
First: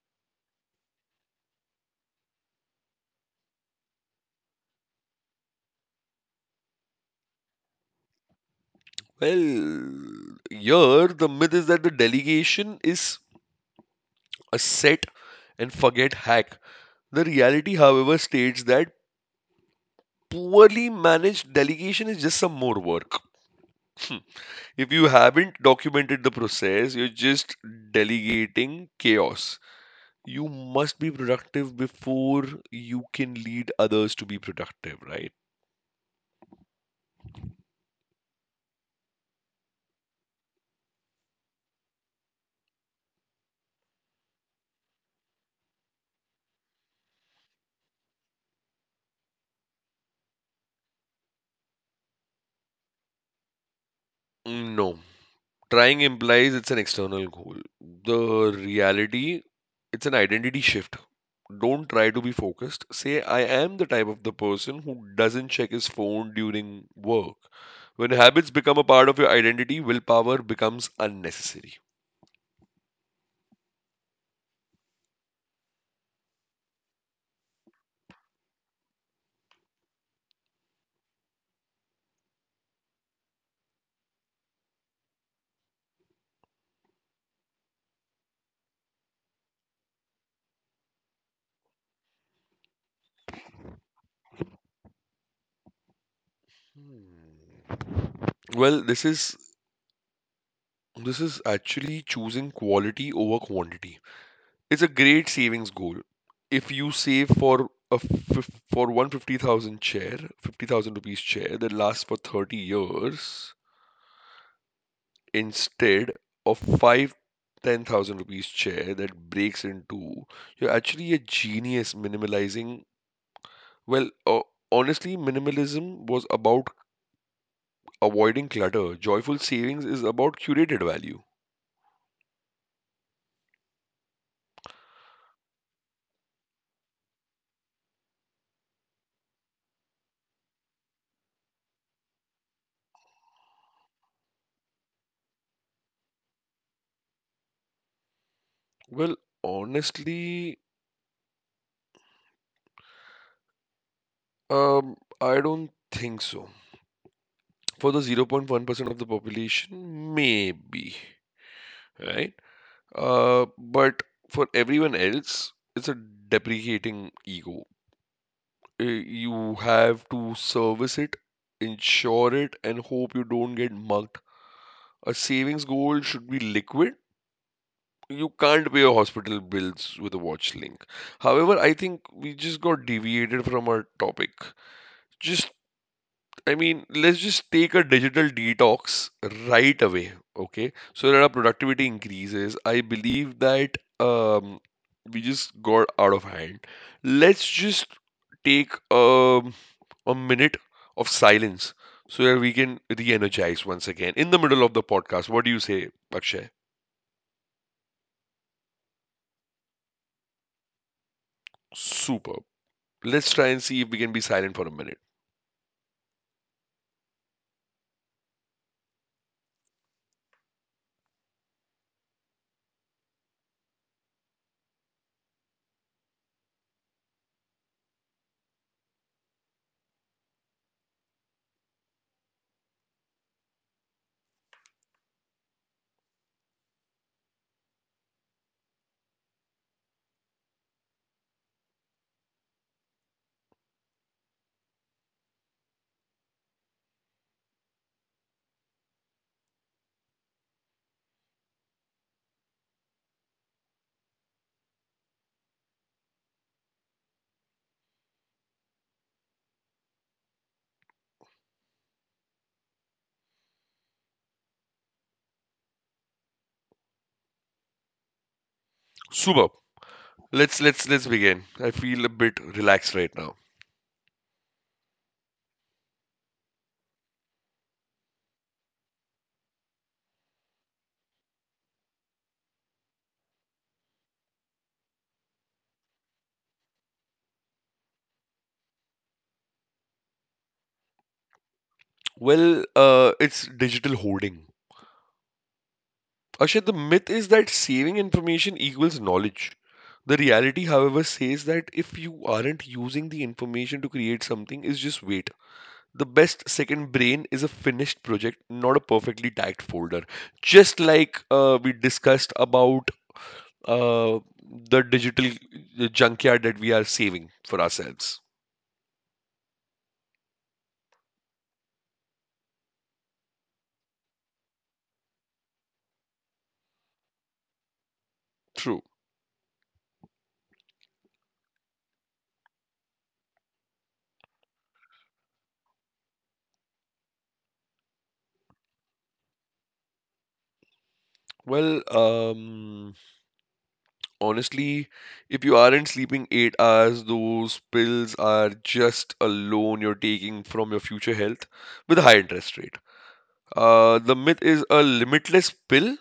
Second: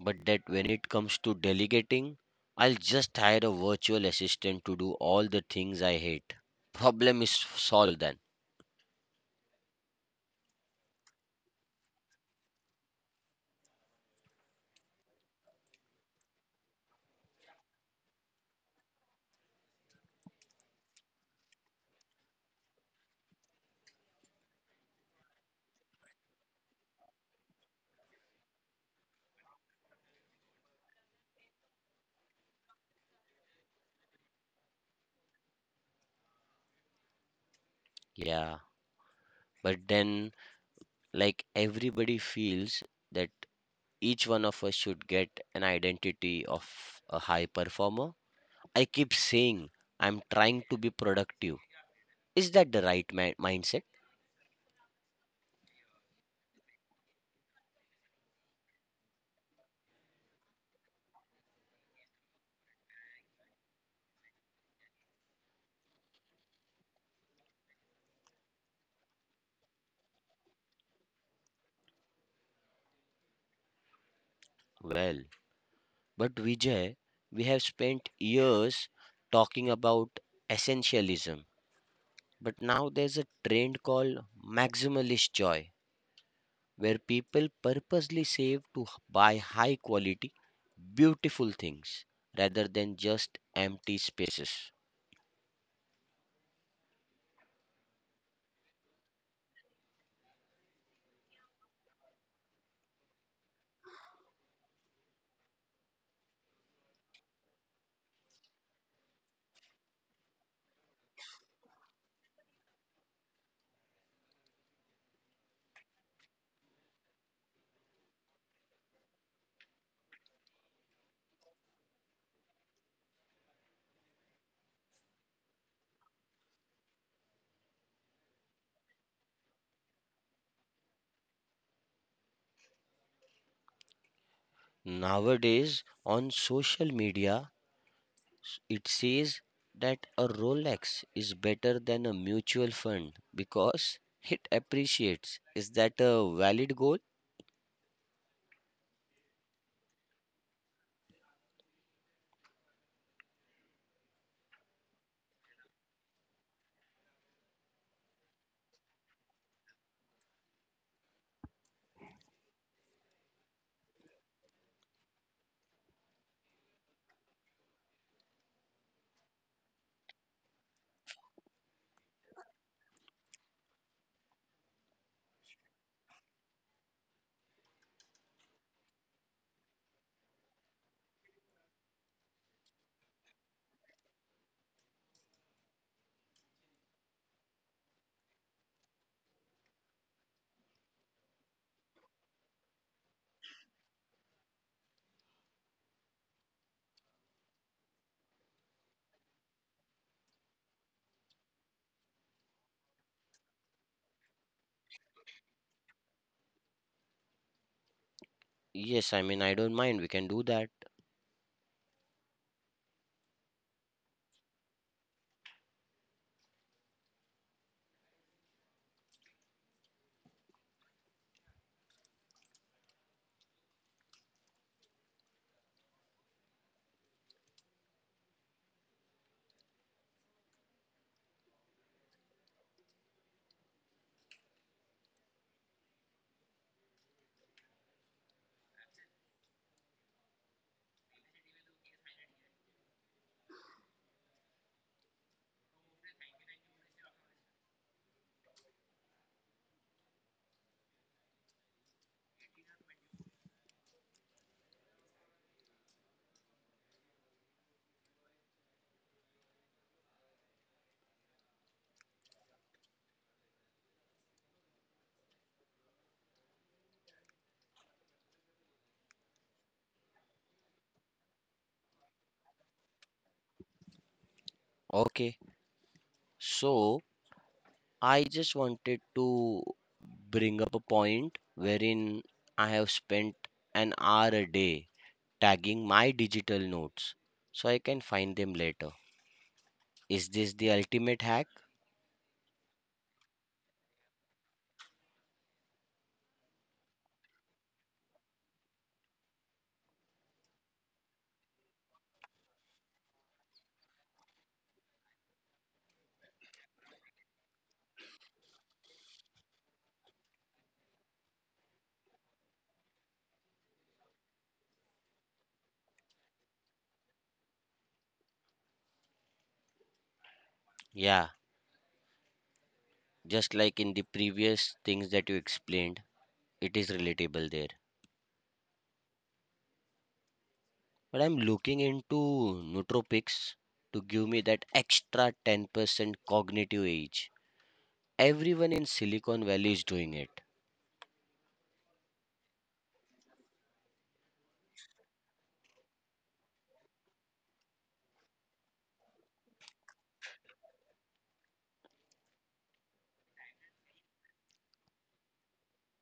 Speaker 1: But that when it comes to delegating, I'll just hire a virtual assistant to do all the things I hate. Problem is solved then.
Speaker 2: Well, here the myth is that the delegation is a set and forget hack. The reality, however, states that poorly managed delegation is just some more work. If you haven't documented the process, you're just delegating chaos. You must be productive before you can lead others to be productive, right?
Speaker 1: Yeah, but then, like, everybody feels that each one of us should get an identity of a high performer. I keep saying I'm trying to be productive. Is that the right mindset?
Speaker 2: No. Trying implies it's an external goal. The reality, it's an identity shift. Don't try to be focused. Say, I am the type of the person who doesn't check his phone during work. When habits become a part of your identity, willpower becomes unnecessary.
Speaker 1: Well, but Vijay, we have spent years talking about essentialism. But now there's a trend called maximalist joy, where people purposely save to buy high quality, beautiful things rather than just empty spaces.
Speaker 2: Hmm. Well, this is actually choosing quality over quantity. It's a great savings goal. If you save for 1,50,000 chair, 50,000 rupees chair that lasts for 30 years, instead of five ten thousand rupees chair that breaks in two, you're actually a genius minimalizing. Well, honestly, minimalism was about avoiding clutter. Joyful savings is about curated value.
Speaker 1: Nowadays, on social media, it says that a Rolex is better than a mutual fund because it appreciates. Is that a valid goal?
Speaker 2: Well, honestly, I don't think so. For the 0.1% of the population, maybe, right? But for everyone else, it's a deprecating ego. You have to service it, insure it, and hope you don't get mugged. A savings goal should be liquid. You can't pay your hospital bills with a watch link. However, I think we just got deviated from our topic. Just I mean, let's just take a digital detox right away, okay? So that our productivity increases. I believe that we just got out of hand. Let's just take a minute of silence so that we can re-energize once again in the middle of the podcast. What do you say, Akshay?
Speaker 1: Yes, I mean, I don't mind. We can do that.
Speaker 2: Superb. Let's try and see if we can be silent for a minute. Superb. Let's begin. I feel a bit relaxed right now.
Speaker 1: Okay. So, I just wanted to bring up a point wherein I have spent an hour a day tagging my digital notes so I can find them later. Is this the ultimate hack?
Speaker 2: Well, it's digital hoarding. Akshay, the myth is that saving information equals knowledge. The reality, however, says that if you aren't using the information to create something, is just wait. The best second brain is a finished project, not a perfectly tagged folder. Just like we discussed about uh, the digital junkyard that we are saving for ourselves.
Speaker 1: Yeah, just like in the previous things that you explained, it is relatable there.
Speaker 2: True.
Speaker 1: But I'm looking into nootropics to give me that extra 10% cognitive age. Everyone in Silicon Valley is doing it.
Speaker 2: Well, honestly, if you aren't sleeping 8 hours, those pills are just a loan you're taking from your future health with a high interest rate. The myth is a limitless pill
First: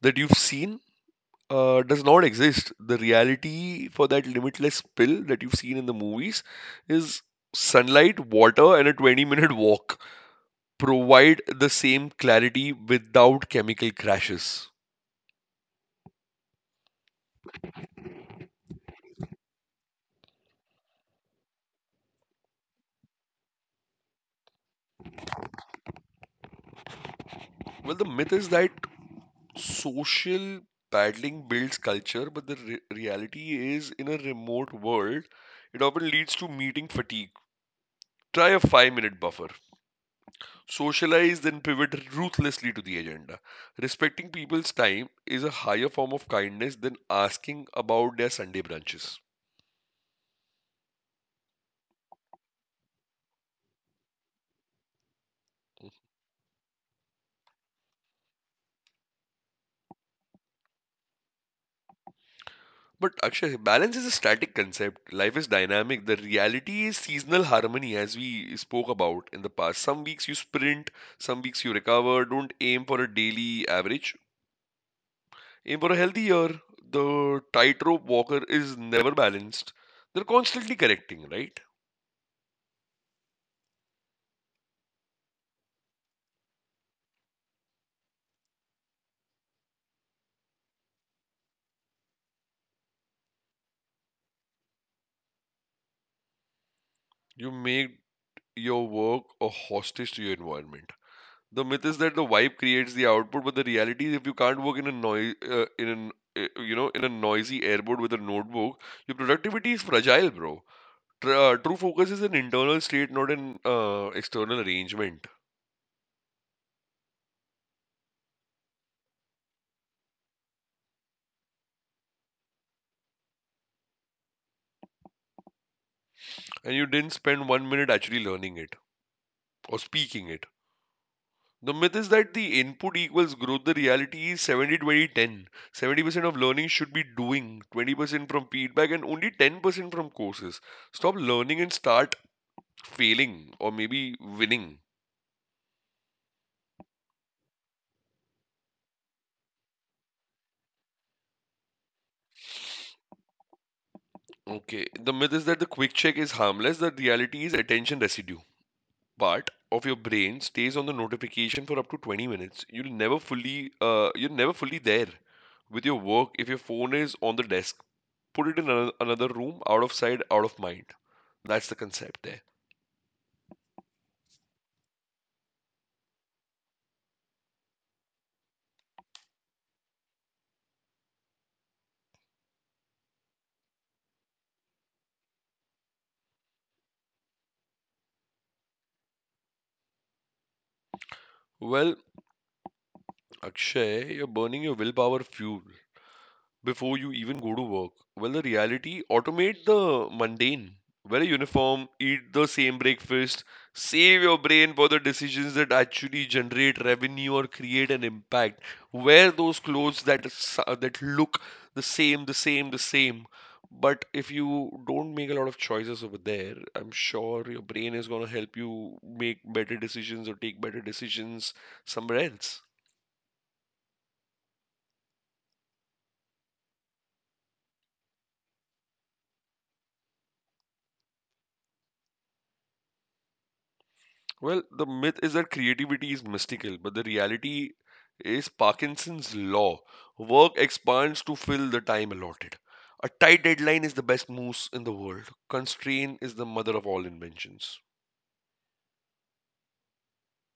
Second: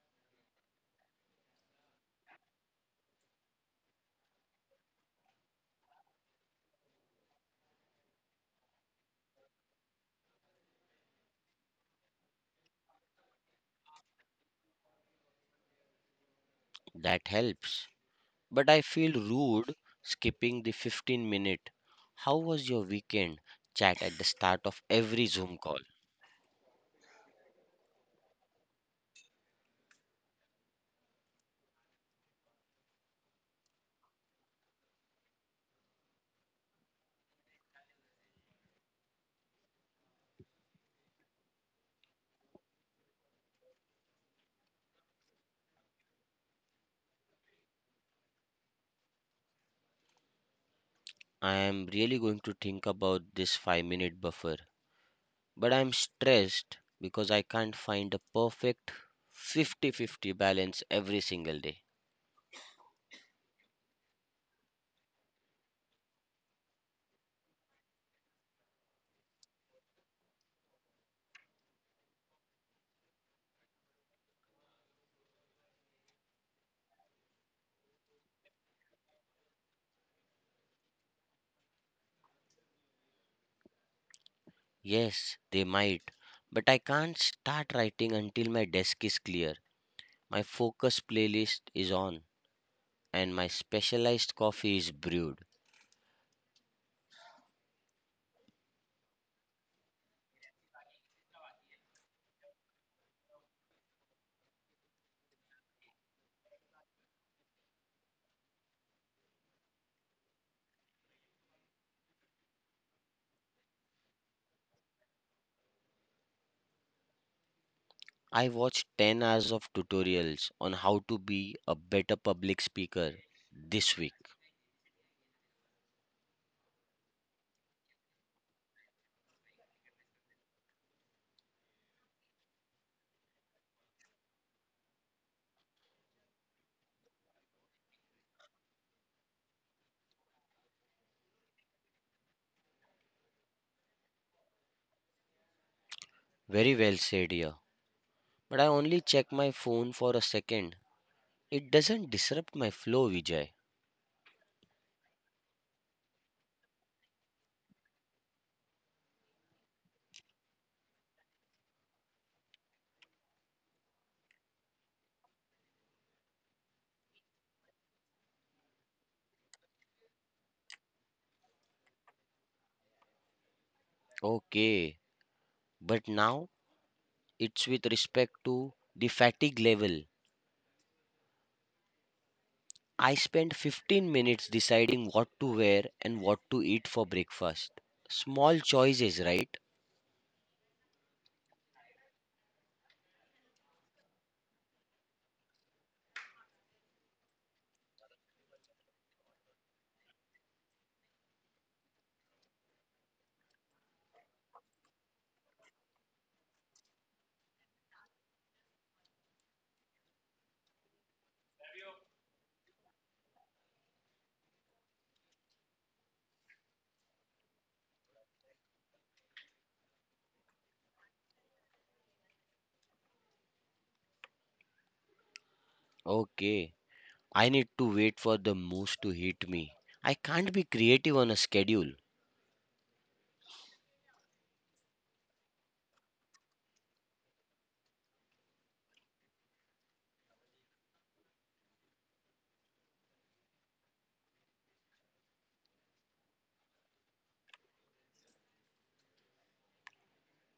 Speaker 2: that you've seen does not exist. The reality for that limitless pill that you've seen in the movies is sunlight, water, and a 20-minute walk provide the same clarity without chemical crashes.
Speaker 1: That helps. But I feel rude skipping the 15 minute, "How was your weekend?" chat at the start of every Zoom call.
Speaker 2: Well, the myth is that social paddling builds culture, but the reality is, in a remote world, it often leads to meeting fatigue. Try a 5 minute buffer. Socialize, then pivot ruthlessly to the agenda. Respecting people's time is a higher form of kindness than asking about their Sunday brunches.
Speaker 1: I am really going to think about this 5-minute buffer. But I'm stressed because I can't find a perfect 50-50 balance every single day.
Speaker 2: But Akshay, balance is a static concept. Life is dynamic. The reality is seasonal harmony, as we spoke about in the past. Some weeks you sprint, some weeks you recover. Don't aim for a daily average. For a healthy year, the tightrope walker is never balanced. They're constantly correcting, right?
Speaker 1: Yes, they might, but I can't start writing until my desk is clear. My focus playlist is on, and my specialized coffee is brewed.
Speaker 2: You make your work a hostage to your environment. The myth is that the vibe creates the output, but the reality is if you can't work in an you know, in a noisy airport with a notebook, your productivity is fragile, bro. True focus is an internal state, not an external arrangement.
Speaker 1: I watched 10 hours of tutorials on how to be a better public speaker this week.
Speaker 2: And you didn't spend 1 minute actually learning it or speaking it. The myth is that the input equals growth. The reality is 70 20 70% of learning should be doing, 20% from feedback, and only 10% from courses. Stop learning and start failing or maybe winning.
Speaker 1: Very well said here. But I only check my phone for a second. It doesn't disrupt my flow, Vijay.
Speaker 2: Okay, the myth is that the quick check is harmless. The reality is attention residue. Part of your brain stays on the notification for up to 20 minutes. You're never fully there with your work if your phone is on the desk. Put it in another room, out of sight, out of mind. That's the concept there.
Speaker 1: Okay, but now it's with respect to the fatigue level. I spent 15 minutes deciding what to wear and what to eat for breakfast. Small choices, right?
Speaker 2: Well, Akshay, you're burning your willpower fuel before you even go to work. Well, the reality, automate the mundane. Wear a uniform, eat the same breakfast, save your brain for the decisions that actually generate revenue or create an impact. Wear those clothes that that look the same, the same, the same. But if you don't make a lot of choices over there, I'm sure your brain is going to help you make better decisions or take better decisions somewhere else.
Speaker 1: Okay, I need to wait for the moose to hit me. I can't be creative on a schedule.
Speaker 2: Well, the myth is that creativity is mystical, but the reality is Parkinson's law. Work expands to fill the time allotted. A tight deadline is the best moose in the world. Constraint is the mother of all inventions.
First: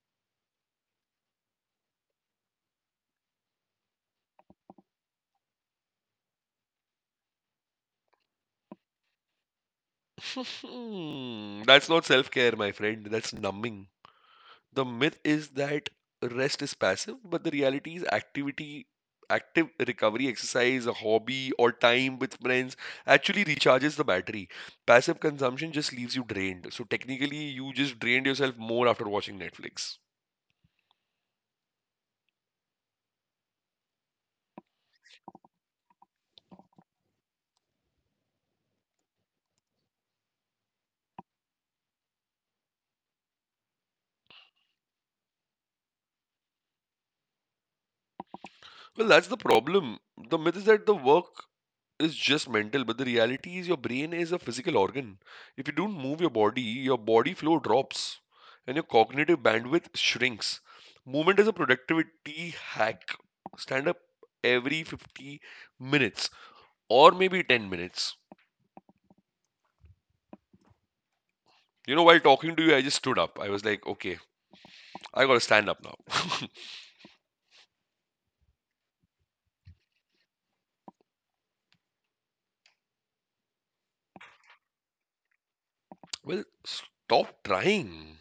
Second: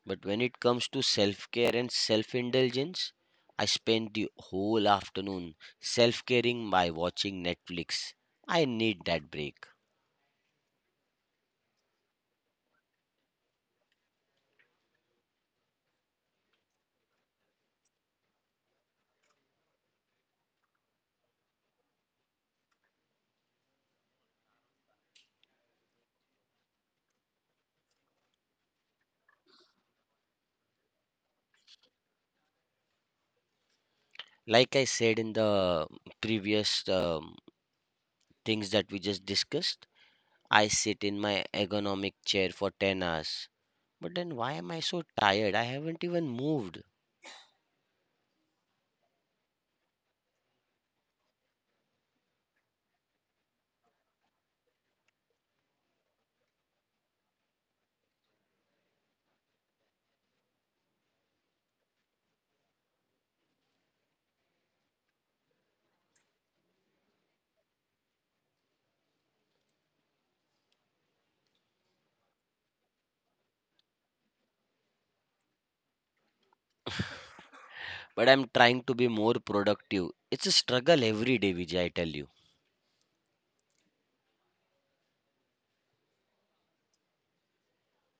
Speaker 1: But when it comes to self care and self indulgence, I spend the whole afternoon self caring by watching Netflix. I need that break.
Speaker 2: That's not self care, my friend. That's numbing. The myth is that rest is passive, but the reality is active recovery, exercise, a hobby, or time with friends actually recharges the battery. Passive consumption just leaves you drained. So technically, you just drained yourself more after watching Netflix.
Speaker 1: Like I said in the previous things that we just discussed, I sit in my ergonomic chair for 10 hours. But then why am I so tired? I haven't even moved.
Speaker 2: Well, that's the problem. The myth is that the work is just mental, but the reality is your brain is a physical organ. If you don't move your body flow drops and your cognitive bandwidth shrinks. Movement is a productivity hack. Stand up every 50 minutes or maybe 10 minutes. While talking to you, I just stood up. I was like, okay, I gotta stand up now.
Speaker 1: But I'm trying to be more productive. It's a struggle every day, Vijay, I tell you.
Speaker 2: Well, stop trying.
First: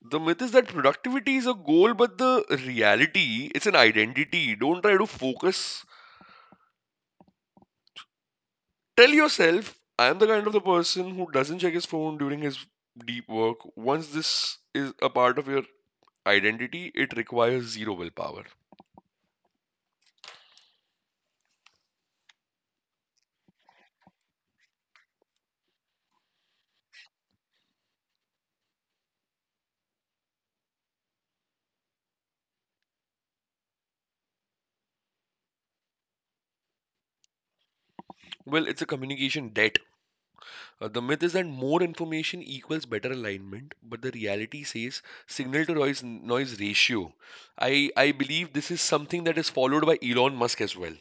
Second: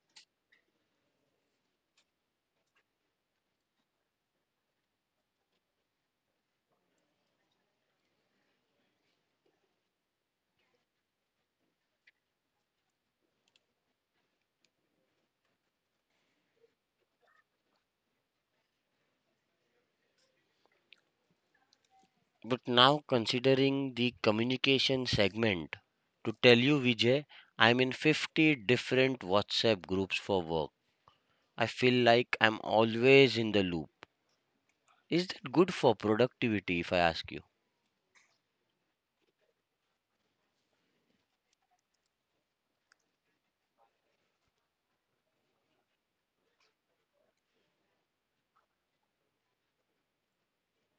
Speaker 2: The myth is that productivity is a goal, but the reality, it's an identity. Don't try to focus. Tell yourself, I am the kind of the person who doesn't check his phone during his deep work. Once this is a part of your identity, it requires zero willpower.
Speaker 1: But now considering the communication segment, to tell you Vijay, I'm in 50 different WhatsApp groups for work. I feel like I'm always in the loop. Is that good for productivity if I ask you?
Speaker 2: Well, it's a communication debt. The myth is that more information equals better alignment, but the reality says signal to noise ratio. I I believe this is something that is followed by Elon Musk as well.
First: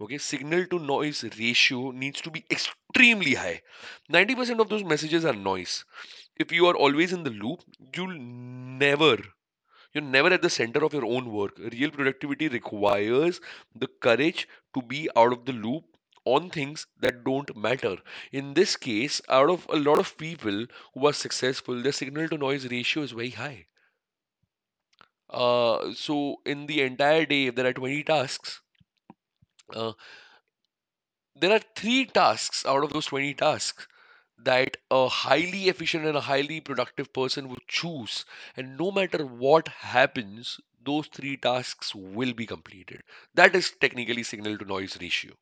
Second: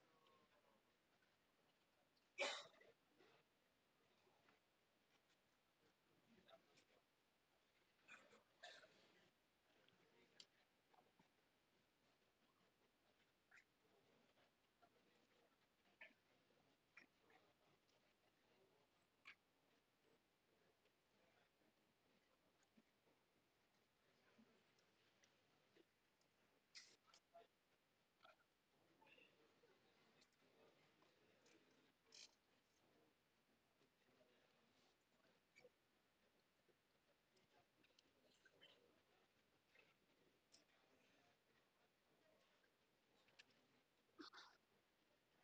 Speaker 2: Okay, signal to noise ratio needs to be extremely high. 90% of those messages are noise. If you are always in the loop, you'll never, you're never at the center of your own work. Real productivity requires the courage to be out of the loop on things that don't matter. In this case, out of a lot of people who are successful, their signal to noise ratio is very high. So in the entire day, if there are 20 tasks, uh, there are three tasks out of those 20 tasks that a highly efficient and a highly productive person would choose, and no matter what happens, those three tasks will be completed. That is technically signal to noise ratio.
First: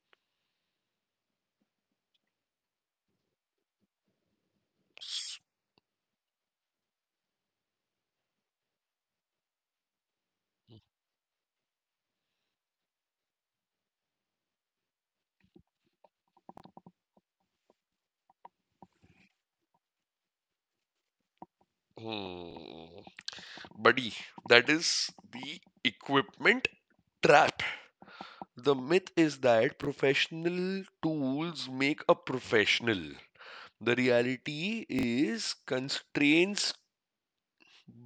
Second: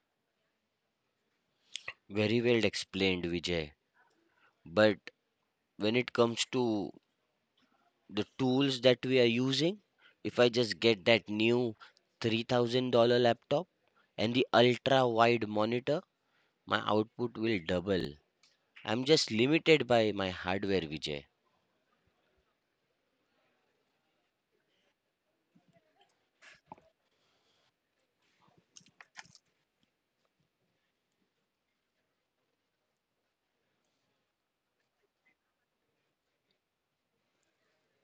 Speaker 1: Very well explained, Vijay. But
Speaker 2: S-
Speaker 1: when it comes to the tools that we are using, if I just get that new $3,000 laptop and the ultra wide monitor, my output will double. I'm just limited by my hardware, Vijay.
Speaker 2: hmm, Buddy, that is the equipment trap. The myth is that professional tools make a professional. The reality is constraints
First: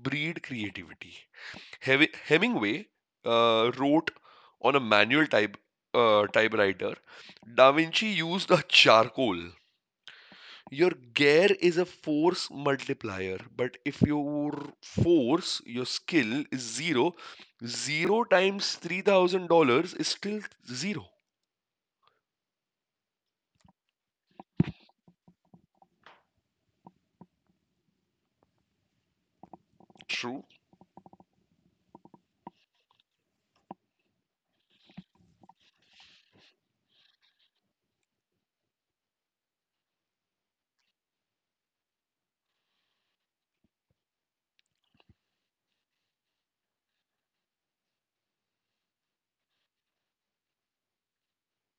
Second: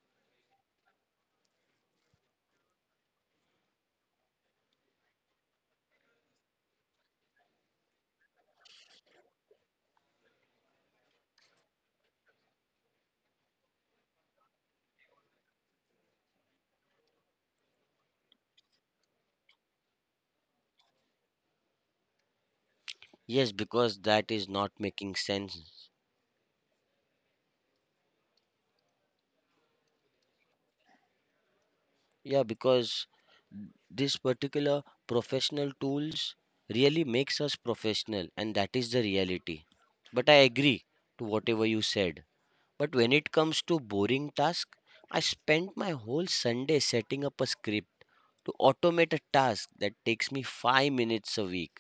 Speaker 2: breed creativity. Hemingway wrote on a manual typewriter. Da Vinci used a charcoal. Your gear is a force multiplier, but if your skill is zero, zero times $3,000 is still zero.
Speaker 1: Yes, because that is not making sense.
Speaker 2: True,
Speaker 1: Yeah, because this particular professional tools really makes us professional, and that is the reality. But I agree to whatever you said. But when it comes to boring task, I spent my whole Sunday setting up a script to automate a task that takes me 5 minutes a week.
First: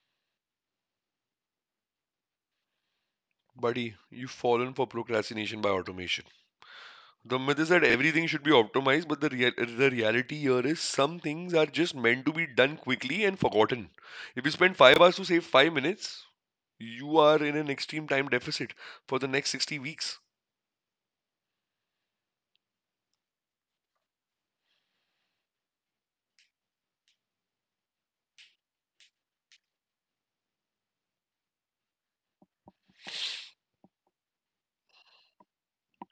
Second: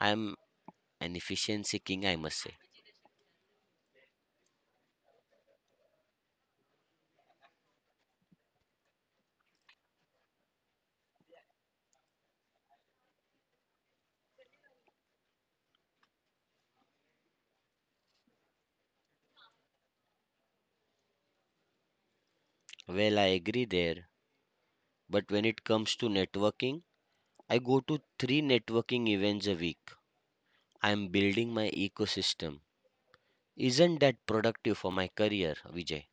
Speaker 1: I am an efficiency king, I must say.
Speaker 2: buddy. You've fallen for procrastination by automation. The myth is that everything should be optimized, but the reality here is some things are just meant to be done quickly and forgotten. If you spend 5 hours to save 5 minutes, you are in an extreme time deficit for the next 60 weeks.
Speaker 1: Well, I agree there. But when it comes to networking, I go to three networking events a week. I'm building my ecosystem. Isn't that productive for my career, Vijay?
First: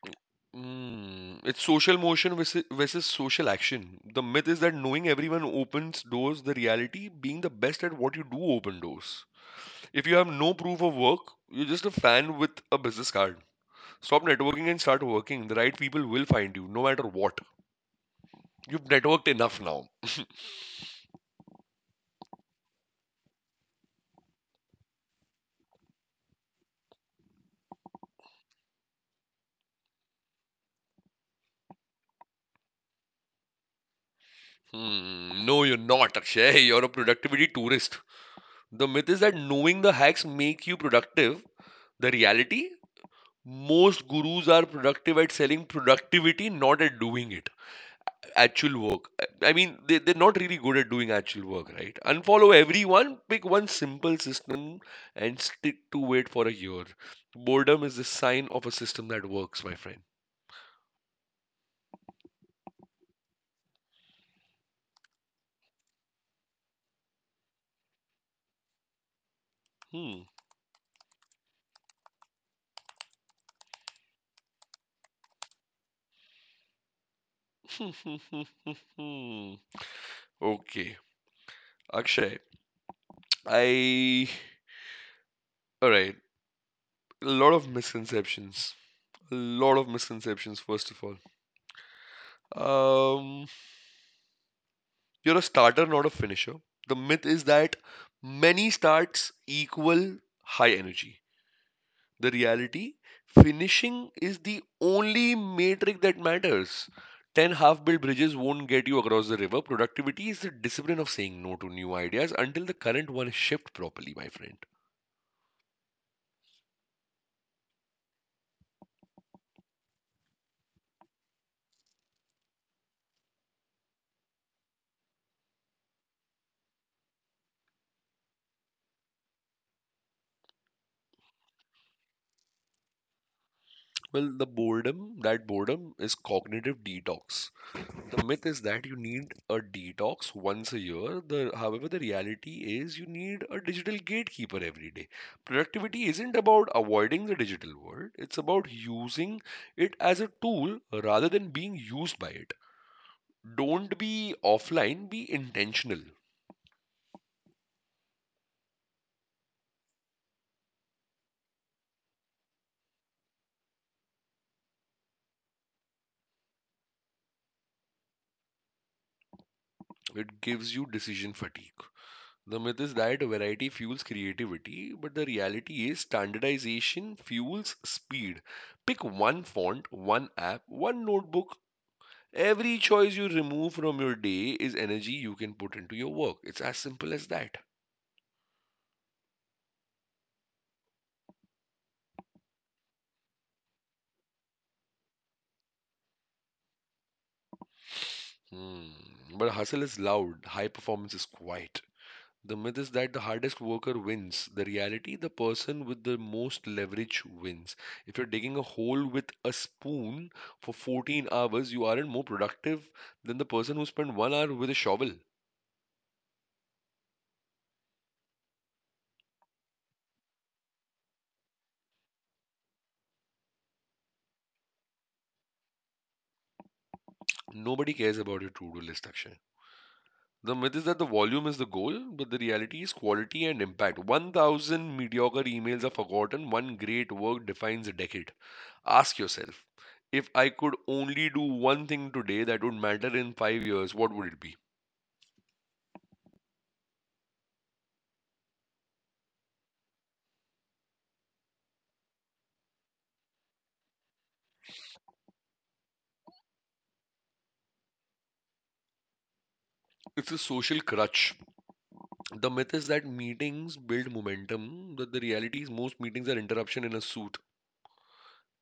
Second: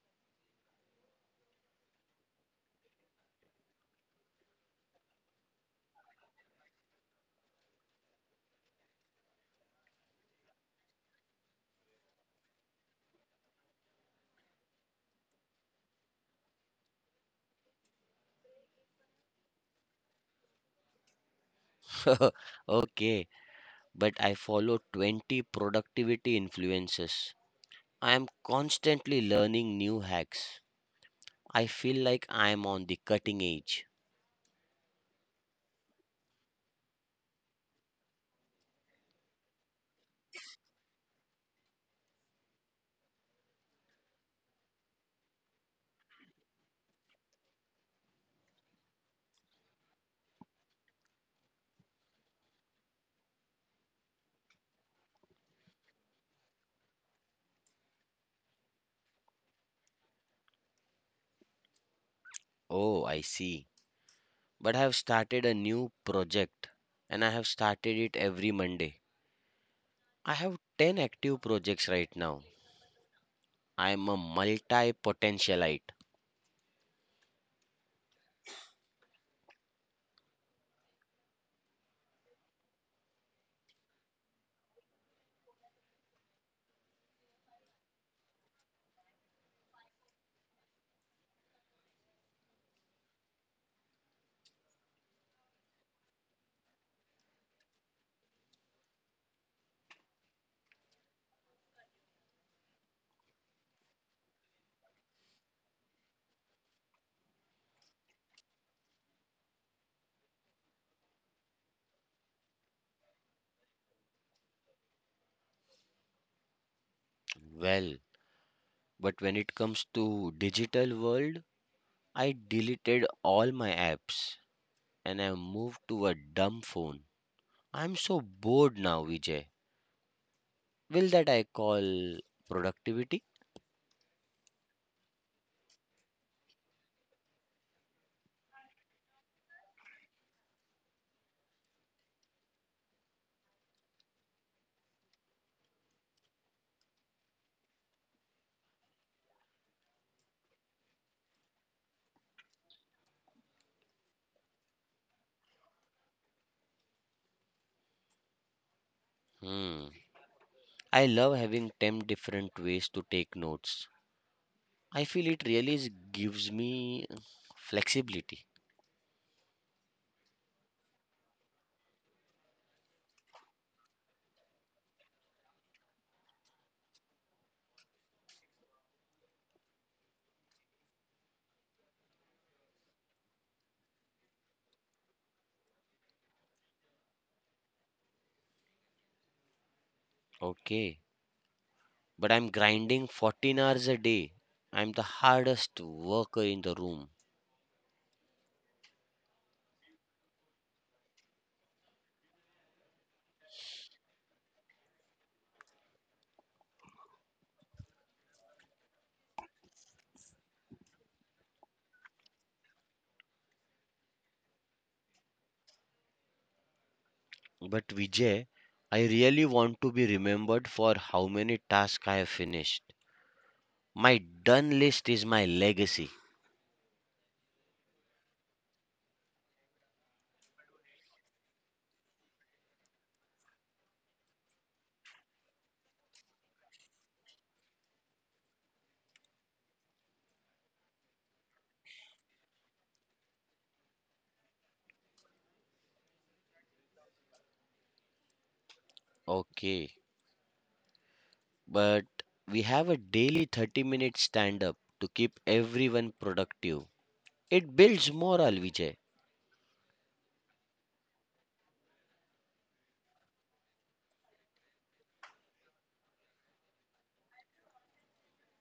Speaker 2: It's social motion versus social action. The myth is that knowing everyone opens doors, the reality being the best at what you do open doors. If you have no proof of work, you're just a fan with a business card. Stop networking and start working. The right people will find you, no matter what. You've networked enough now.
Speaker 1: Okay, but I follow 20 productivity influences. I am constantly learning new hacks. I feel like I am on the cutting edge.
Speaker 2: Hmm, no, you're not, Akshay. You're a productivity tourist. The myth is that knowing the hacks make you productive. The reality, most gurus are productive at selling productivity, not at doing it. Actual work. I mean, they're not really good at doing actual work, right? Unfollow everyone, pick one simple system, and stick to it for a year. Boredom is the sign of a system that works, my friend.
Speaker 1: Oh, I see. But I have started a new project, and I have started it every Monday.
Speaker 2: Hmm.
Speaker 1: I have 10 active projects right now. I am a multi potentialite.
Speaker 2: Okay. Akshay, I all right. A lot of misconceptions. A lot of misconceptions. First of all, um, you're a starter, not a finisher. The myth is that many starts equal high energy. The reality, finishing is the only metric that matters. Ten half-built bridges won't get you across the river. Productivity is the discipline of saying no to new ideas until the current one is shipped properly, my friend.
Speaker 1: Well, but when it comes to digital world, I deleted all my apps and I moved to a dumb phone. I'm so bored now, Vijay. Will that I call productivity?
Speaker 2: Well, that boredom is cognitive detox. The myth is that you need a detox once a year. However, the reality is you need a digital gatekeeper every day. Productivity isn't about avoiding the digital world, it's about using it as a tool rather than being used by it. Don't be offline, be intentional.
Speaker 1: Hmm. I love having 10 different ways to take notes. I feel it gives me flexibility.
Speaker 2: It gives you decision fatigue. The myth is that variety fuels creativity, but the reality is standardization fuels speed. Pick one font, one app, one notebook. Every choice you remove from your day is energy you can put into your work. It's as simple as that.
Speaker 1: Okay. But I'm grinding 14 hours a day. I'm the hardest worker in the room.
Speaker 2: Hmm. But hustle is loud, high performance is quiet. The myth is that the hardest worker wins. The reality, the person with the most leverage wins. If you're digging a hole with a spoon for 14 hours, you aren't more productive than the person who spent 1 hour with a shovel.
Speaker 1: But Vijay, I really want to be remembered for how many tasks I have finished. My done list is my legacy.
Speaker 2: Nobody cares about your to do list, Akshay. The myth is that the volume is the goal, but the reality is quality and impact. 1,000 mediocre emails are forgotten, one great work defines a decade. Ask yourself, if I could only do one thing today that would matter in 5 years, what would it be?
Speaker 1: Okay, but we have a daily 30-minute stand up to keep everyone productive. It builds morale, Vijay.
Speaker 2: It's a social crutch. The myth is that meetings build momentum, but the reality is most meetings are interruption in a suit.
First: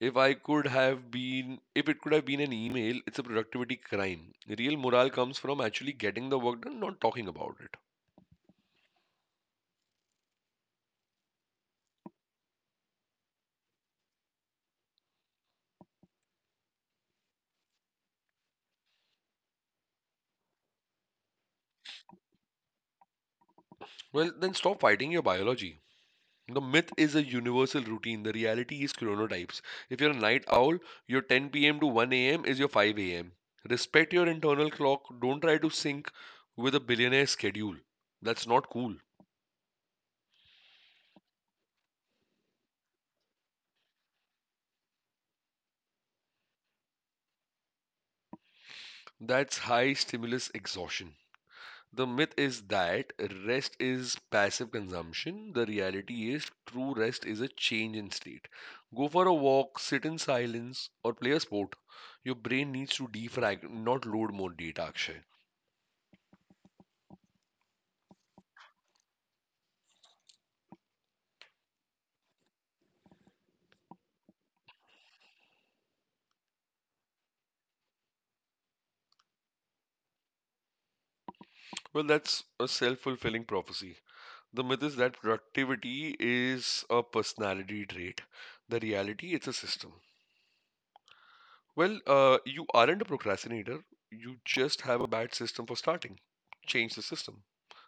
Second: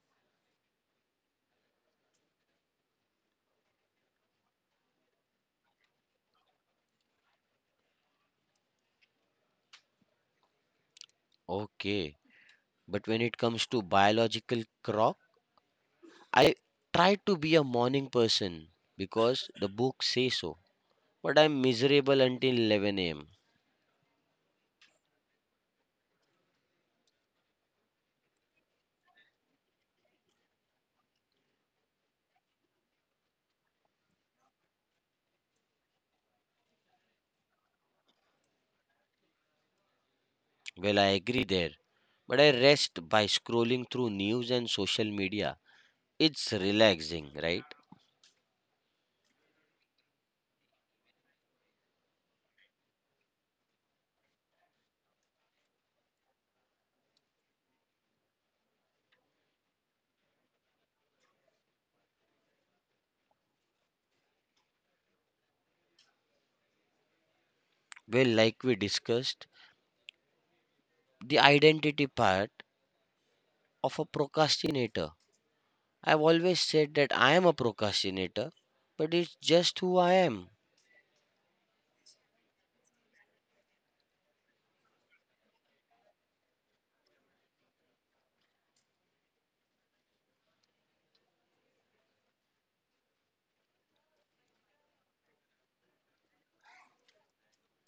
Speaker 2: If I could have been, if it could have been an email, it's a productivity crime. Real morale comes from actually getting the work done, not talking about it.
Speaker 1: Okay, but when it comes to biological clock, I try to be a morning person because the book says so. But I'm miserable until 11 am.
Speaker 2: Well, then stop fighting your biology. The myth is a universal routine. The reality is chronotypes. If you're a night owl, your 10 p.m. to 1 a.m. is your 5 a.m. Respect your internal clock. Don't try to sync with a billionaire schedule. That's not cool.
Speaker 1: Well, I agree there. But I rest by scrolling through news and social media. It's relaxing, right?
Speaker 2: That's high stimulus exhaustion. The myth is that rest is passive consumption. The reality is true rest is a change in state. Go for a walk, sit in silence, or play a sport. Your brain needs to defrag, not load more data, Akshay.
Speaker 1: Well, like we discussed, the identity part of a procrastinator. I've always said that I am a procrastinator, but it's just who I am.
Speaker 2: Well, that's a self fulfilling prophecy. The myth is that productivity is a personality trait. The reality, it's a system. Well, you aren't a procrastinator, you just have a bad system for starting. Change the system,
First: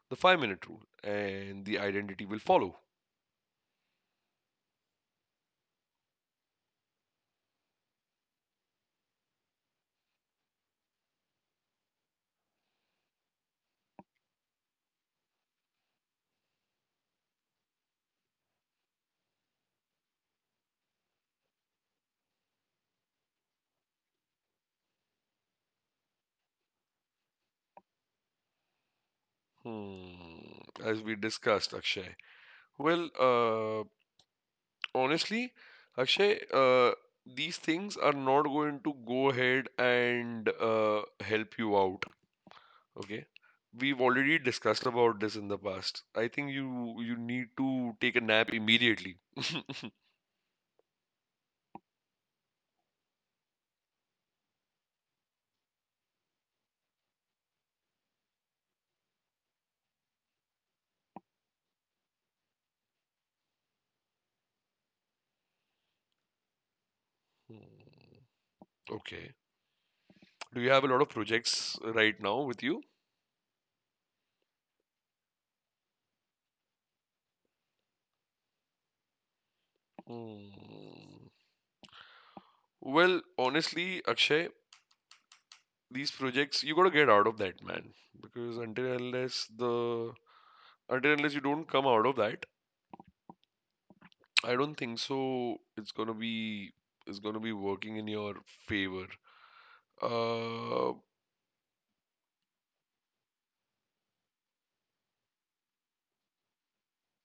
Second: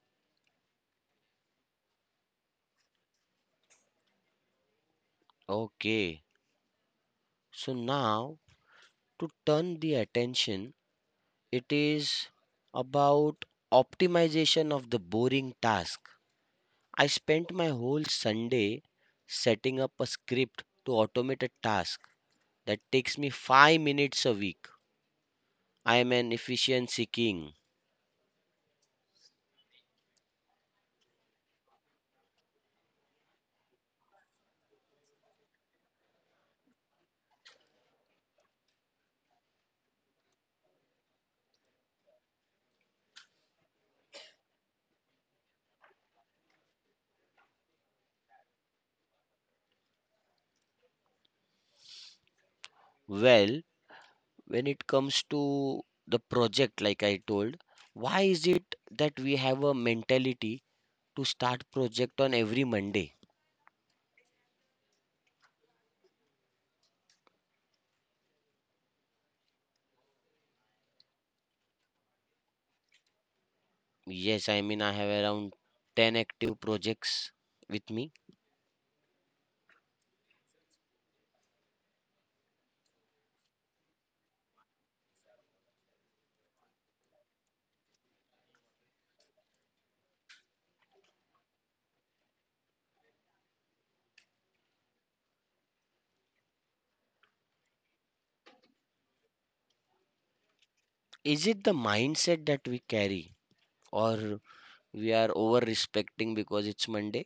Speaker 2: the 5 minute rule, and the identity will follow.
Speaker 1: Okay, so now to turn the attention, it is about optimization of the boring task. I spent my whole Sunday setting up a script to automate a task that takes me 5 minutes a week. I am an efficiency king.
Speaker 2: Hmm, as we discussed, Akshay. Well, uh, Honestly, Akshay, these things are not going to go ahead and help you out. Okay, we've already discussed about this in the past. I think you need to take a nap immediately.
Speaker 1: Well, when it comes to the project, like I told, why is it that we have a mentality to start project on every Monday?
Speaker 2: Hmm, okay. Do you have a lot of projects right now with you?
Speaker 1: Yes, I mean, I have around 10 active projects with me.
Speaker 2: Hmm. Well, honestly, Akshay. These projects you got to get out of that, man, because until unless you don't come out of that, I don't think so it's going to be, it's going to be working in your favor. uh
Speaker 1: Is it the mindset that we carry, or we are over respecting because it's Monday?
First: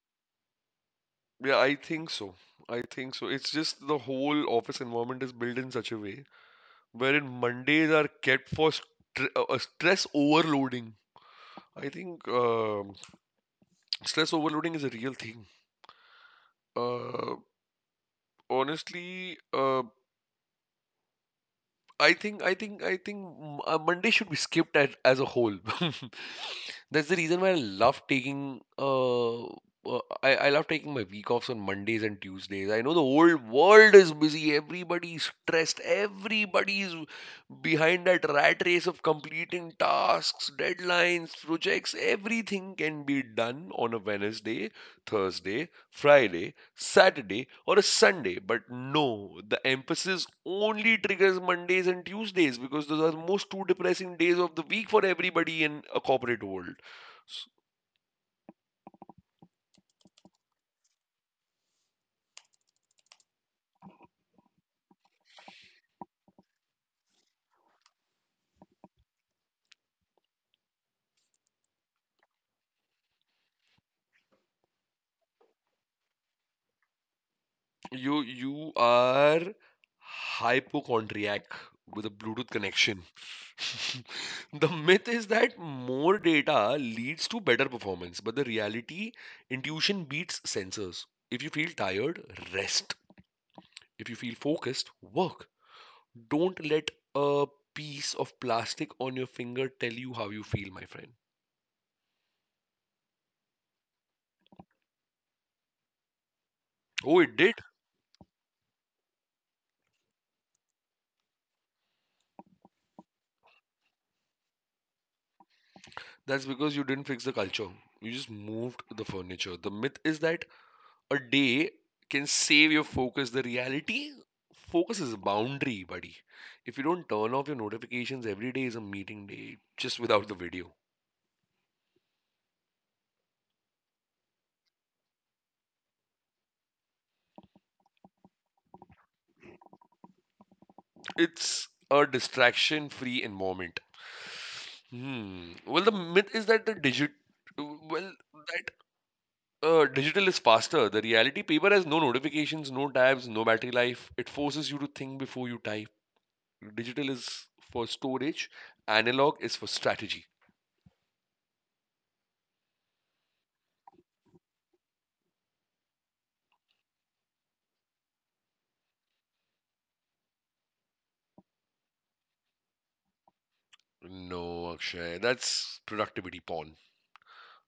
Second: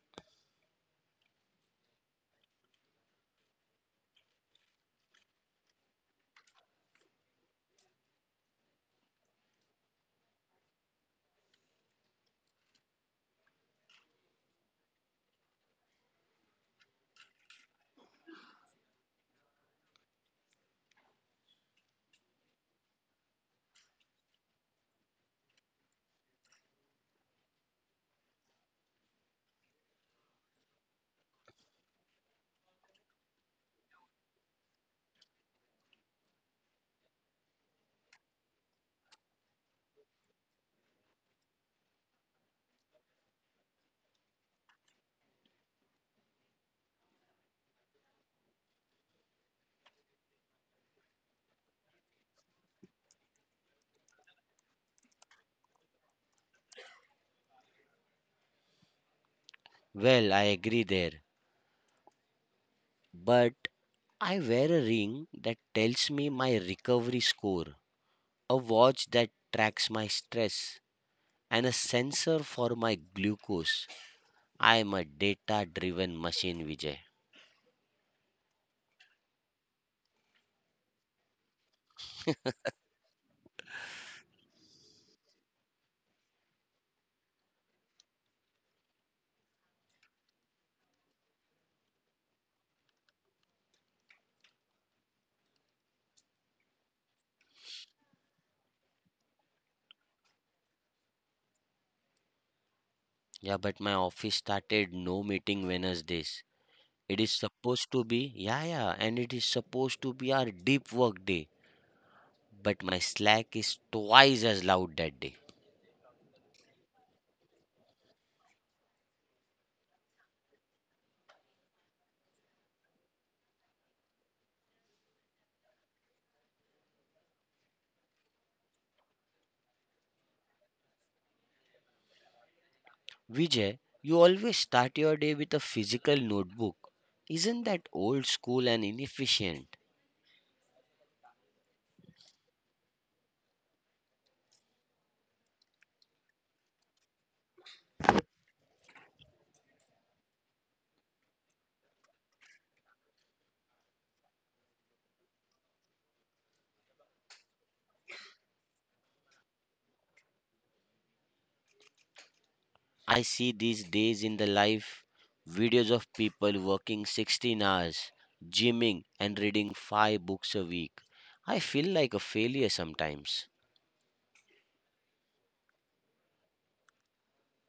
Speaker 2: yeah, I think so. I think so, it's just the whole office environment is built in such a way wherein Mondays are kept for stress overloading. I think stress overloading is a real thing. uh Honestly, I think Monday should be skipped as a whole. That's the reason why I love taking I love taking my week offs on Mondays and Tuesdays. I know the whole world is busy, everybody's stressed, everybody's behind that rat race of completing tasks, deadlines, projects. Everything can be done on a Wednesday, Thursday, Friday, Saturday or a Sunday. But no, the emphasis only triggers Mondays and Tuesdays, because those are most two depressing days of the week for everybody in a corporate world. S-
Speaker 1: Well, I agree there, but I wear a ring that tells me my recovery score, a watch that tracks my stress, and a sensor for my glucose. I am a data driven machine, Vijay.
Speaker 2: you are hypochondriac with a Bluetooth connection. The myth is that more data leads to better performance, but the reality, intuition beats sensors. If you feel tired, rest. If you feel focused, work. Don't let a piece of plastic on your finger tell you how you feel, my friend.
Speaker 1: Yeah, but my office started no meeting Wednesdays. It
Speaker 2: Oh,
Speaker 1: is
Speaker 2: it did?
Speaker 1: supposed to be, yeah, yeah, and it is supposed to be our deep work day. But my Slack is twice as loud that day.
Speaker 2: That's because you didn't fix the culture. You just moved the furniture. The myth is that a day can save your focus. The reality, focus is a boundary, buddy. If you don't turn off your notifications, every day is a meeting day, just without the video.
Speaker 1: Vijay, you always start your day with a physical notebook. Isn't that old school and inefficient?
Speaker 2: It's a distraction free environment. Hmm. Well, the myth is that the digit, well, that digital is faster. The reality, paper has no notifications, no tabs, no battery life. It forces you to think before you type. Digital is for storage, analog is for strategy.
Speaker 1: I see these days in the life videos of people working 16 hours, gymming, and reading 5 books a week. I feel like a failure sometimes.
Speaker 2: No, Akshay, that's productivity porn.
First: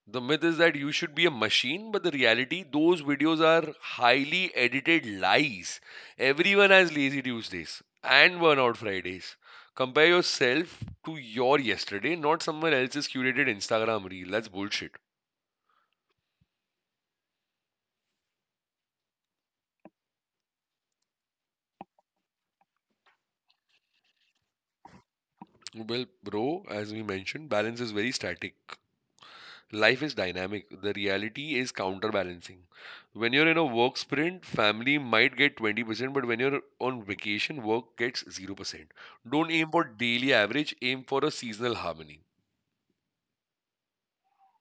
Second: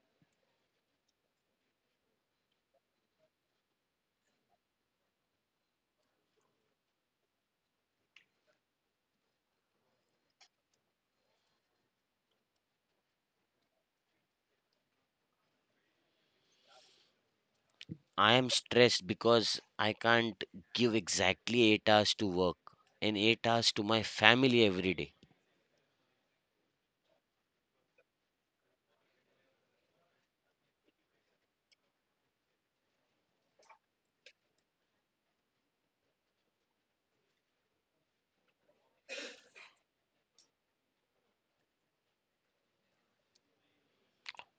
Speaker 2: The myth is that you should be a machine, but the reality, those videos are highly edited lies. Everyone has lazy Tuesdays and burnout Fridays. Compare yourself to your yesterday, not someone else's curated Instagram reel. That's bullshit.
Speaker 1: I am stressed because I can't give exactly 8 hours to work and 8 hours to my family every day.
Speaker 2: Well, bro, as we mentioned, balance is very static. Life is dynamic. The reality is counterbalancing. When you're in a work sprint, family might get 20%, but when you're on vacation, work gets 0%. Don't aim for daily average, aim for a seasonal harmony.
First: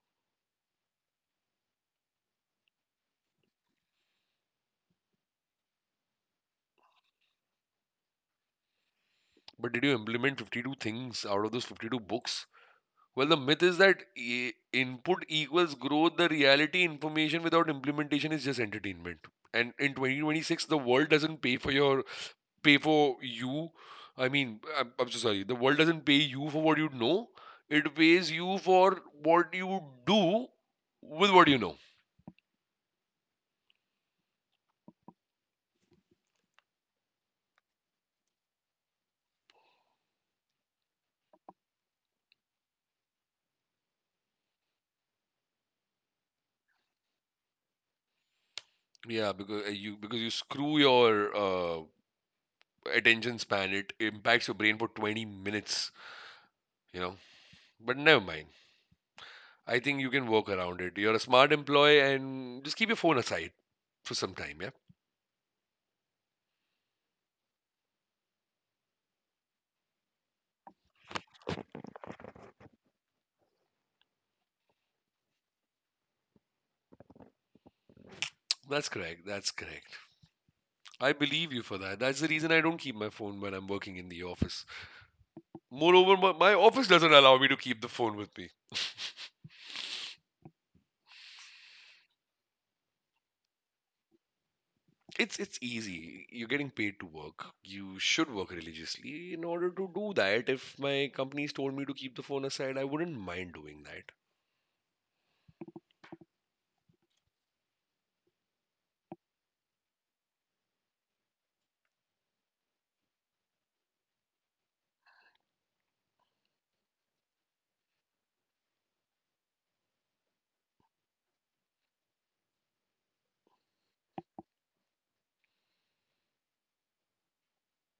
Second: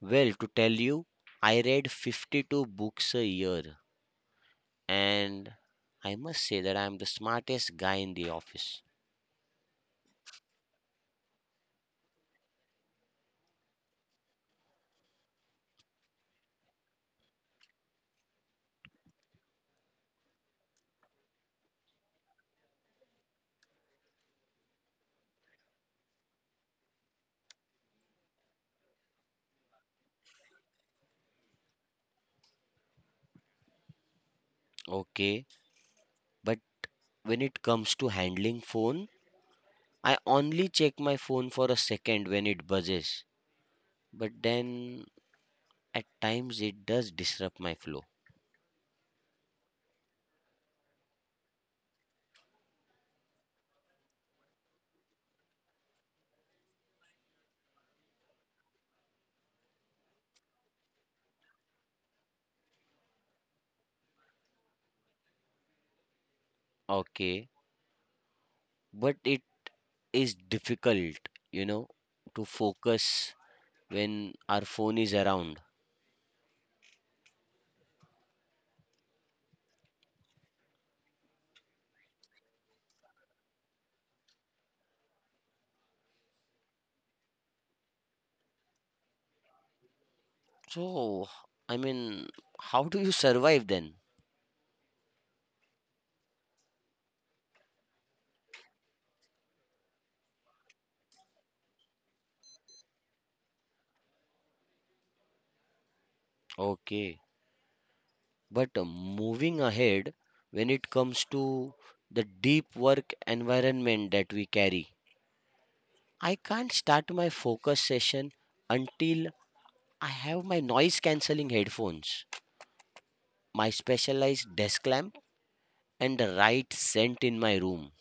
Speaker 1: Well, to tell you, I read 52 books a year, and I must say that I am the smartest guy in the office.
Speaker 2: But did you implement 52 things out of those 52 books? Well, the myth is that input equals growth. The reality, information without implementation is just entertainment. And in 2026, the world doesn't pay for you. I mean, I'm so sorry. The world doesn't pay you for what you know. It pays you for what you do with what you know.
Speaker 1: Okay, but when it comes to handling phone, I only check my phone for a second when it buzzes, but then at times it does disrupt my flow.
Speaker 2: Yeah, because you because you screw your attention span. It impacts your brain for 20 minutes. You know, but never mind. I think you can work around it. You're a smart employee, and just keep your phone aside for some time. Yeah,
Speaker 1: Okay, but it is difficult, you know, to focus when our phone is around.
Speaker 2: that's correct. That's correct. I believe you for that. That's the reason I don't keep my phone when I'm working in the office. Moreover, my office doesn't allow me to keep the phone with me.
Speaker 1: So, I mean, how do you survive then?
Speaker 2: It's easy. You're getting paid to work. You should work religiously in order to do that. If my companies told me to keep the phone aside, I wouldn't mind doing that.
Speaker 1: Okay, but moving ahead, when it comes to the deep work environment that we carry, I can't start my focus session until I have my noise cancelling headphones, my specialized desk lamp, and the right scent in my room.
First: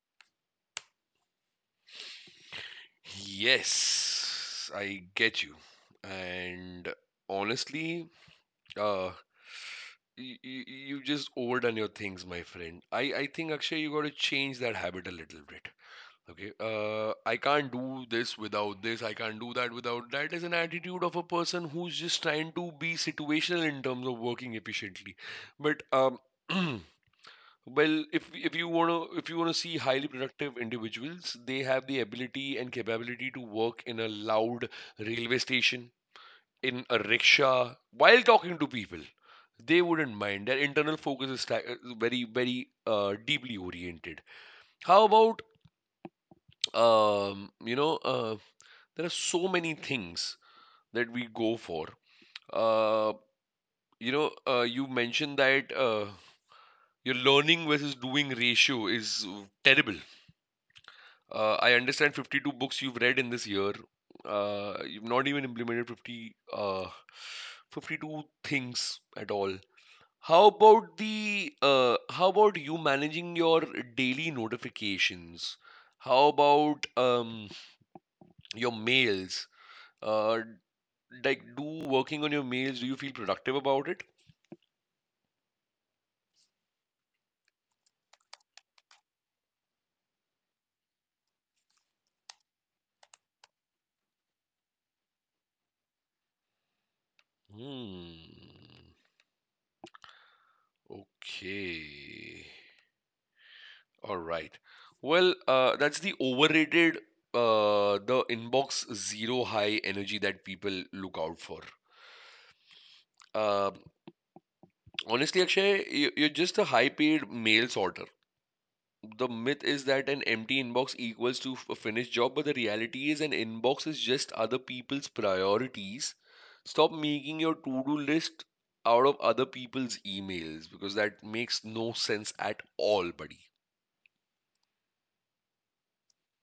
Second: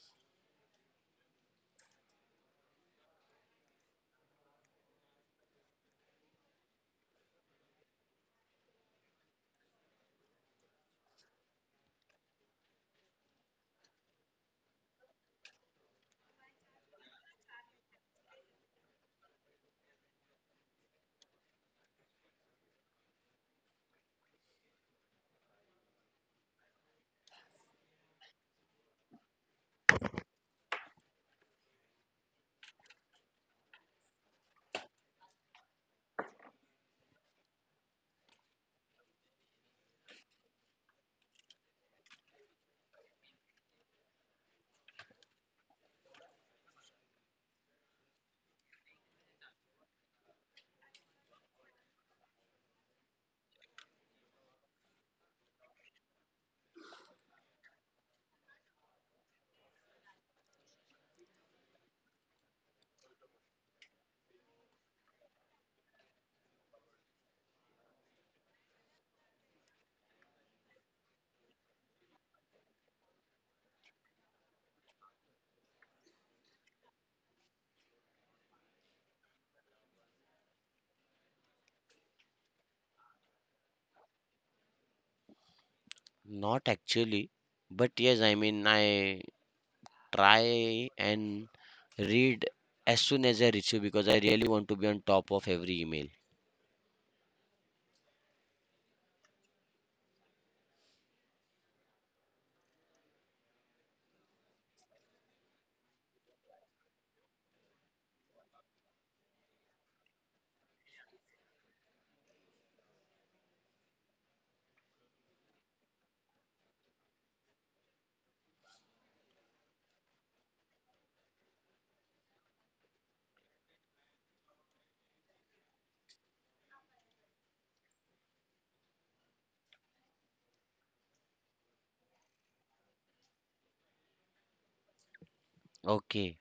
Speaker 2: Yes, I get you. And honestly, uh, you've just overdone your things, my friend. I think, Akshay, you got to change that habit a little bit. Okay, I can't do this without this, I can't do that without that is an attitude of a person who's just trying to be situational in terms of working efficiently. But well, if you wanna see highly productive individuals, they have the ability and capability to work in a loud railway station, in a rickshaw, while talking to people. They wouldn't mind. Their internal focus is very, very deeply oriented. How about um, you know, uh, there are so many things that we go for. Uh, you mentioned that your learning versus doing ratio is terrible. I understand 52 books you've read in this year. You've not even implemented 50, 52 things at all. How about the how about you managing your daily notifications? How about your mails? Uh, like do working on your mails? Do you feel productive about it?
Speaker 1: Not actually, but yes, I mean, I try and read as soon as I reach you because I really want to be on top of every email.
Speaker 2: Hmm, okay, all right. Well, that's the overrated the inbox zero high energy that people look out for. uh, Honestly, Akshay, you're just a high paid mail sorter. The myth is that an empty inbox equals to a finished job, but the reality is an inbox is just other people's priorities. Stop making your to do list out of other people's emails, because that makes no sense at all, buddy.
Speaker 1: Okay,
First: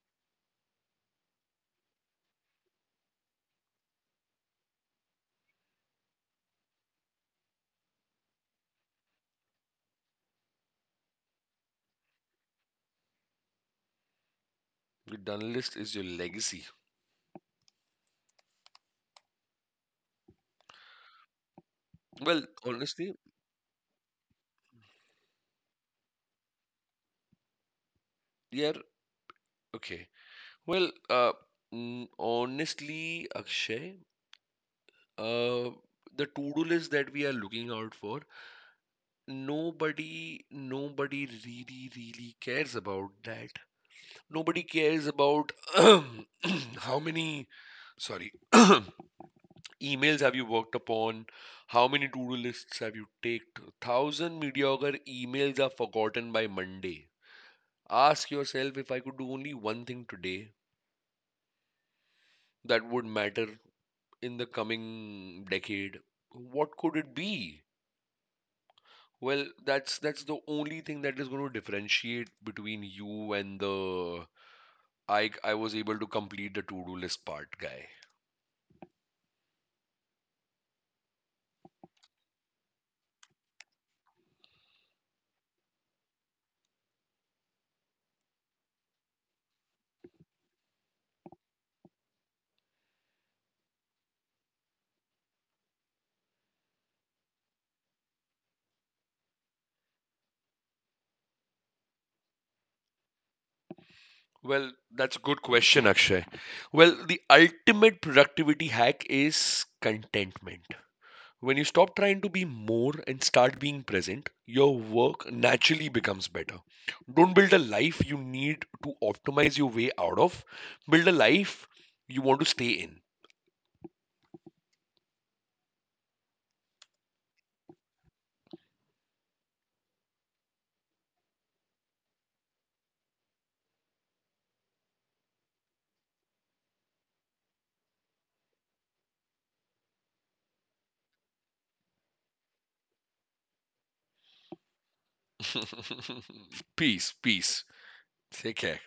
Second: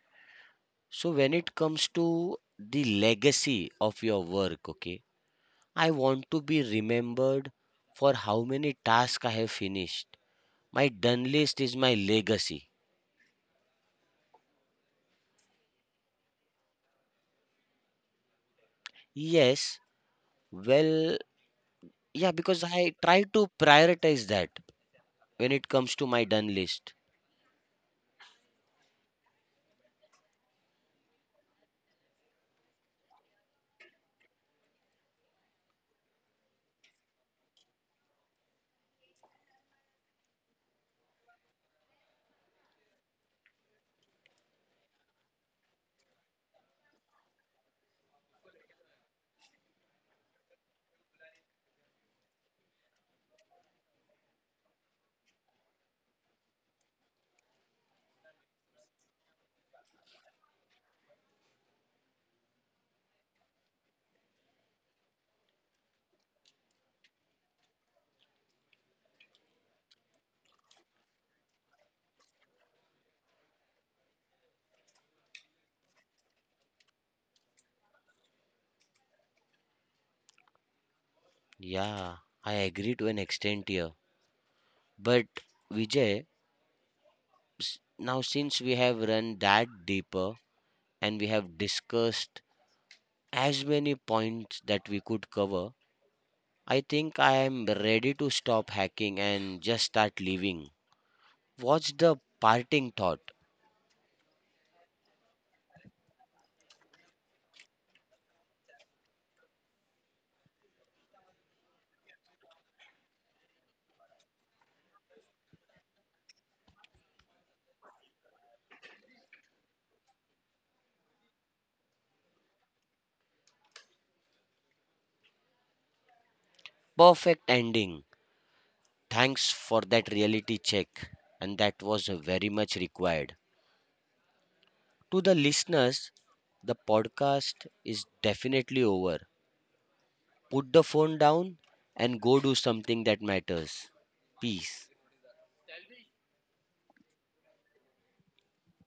Speaker 1: so when it comes to the legacy of your work, okay, I want to be remembered for how many tasks I have finished. My done list is my legacy.
Speaker 2: Your done list is your legacy.
Speaker 1: Yes, well, yeah,
Speaker 2: Well,
Speaker 1: because I
Speaker 2: honestly,
Speaker 1: try to prioritize that when it comes to my done list.
Speaker 2: yeah, okay. Well, honestly, Akshay, uh, the to do list that we are looking out for, nobody really cares about that. Nobody cares about how many, sorry, emails have you worked upon, how many to-do lists have you ticked. Thousand mediocre emails are forgotten by Monday. Ask yourself, if I could do only one thing today that would matter in the coming decade, what could it be? Well, that's the only thing that is going to differentiate between you and the I was able to complete the to-do list part, guy?
Speaker 1: Yeah, I agree to an extent here. But Vijay, now since we have run that deeper and we have discussed as many points that we could cover, I think I am ready to stop hacking and just start living. What's the parting thought?
Speaker 2: Well, that's a good question, Akshay. Well, the ultimate productivity hack is contentment. When you stop trying to be more and start being present, your work naturally becomes better. Don't build a life you need to optimize your way out of. Build a life you want to stay in.
Speaker 1: Perfect ending. Thanks for that reality check, and that was very much required. To the listeners, the podcast is definitely over. Put the phone down and go do something that matters. Peace.
Speaker 2: Peace, peace. Take care.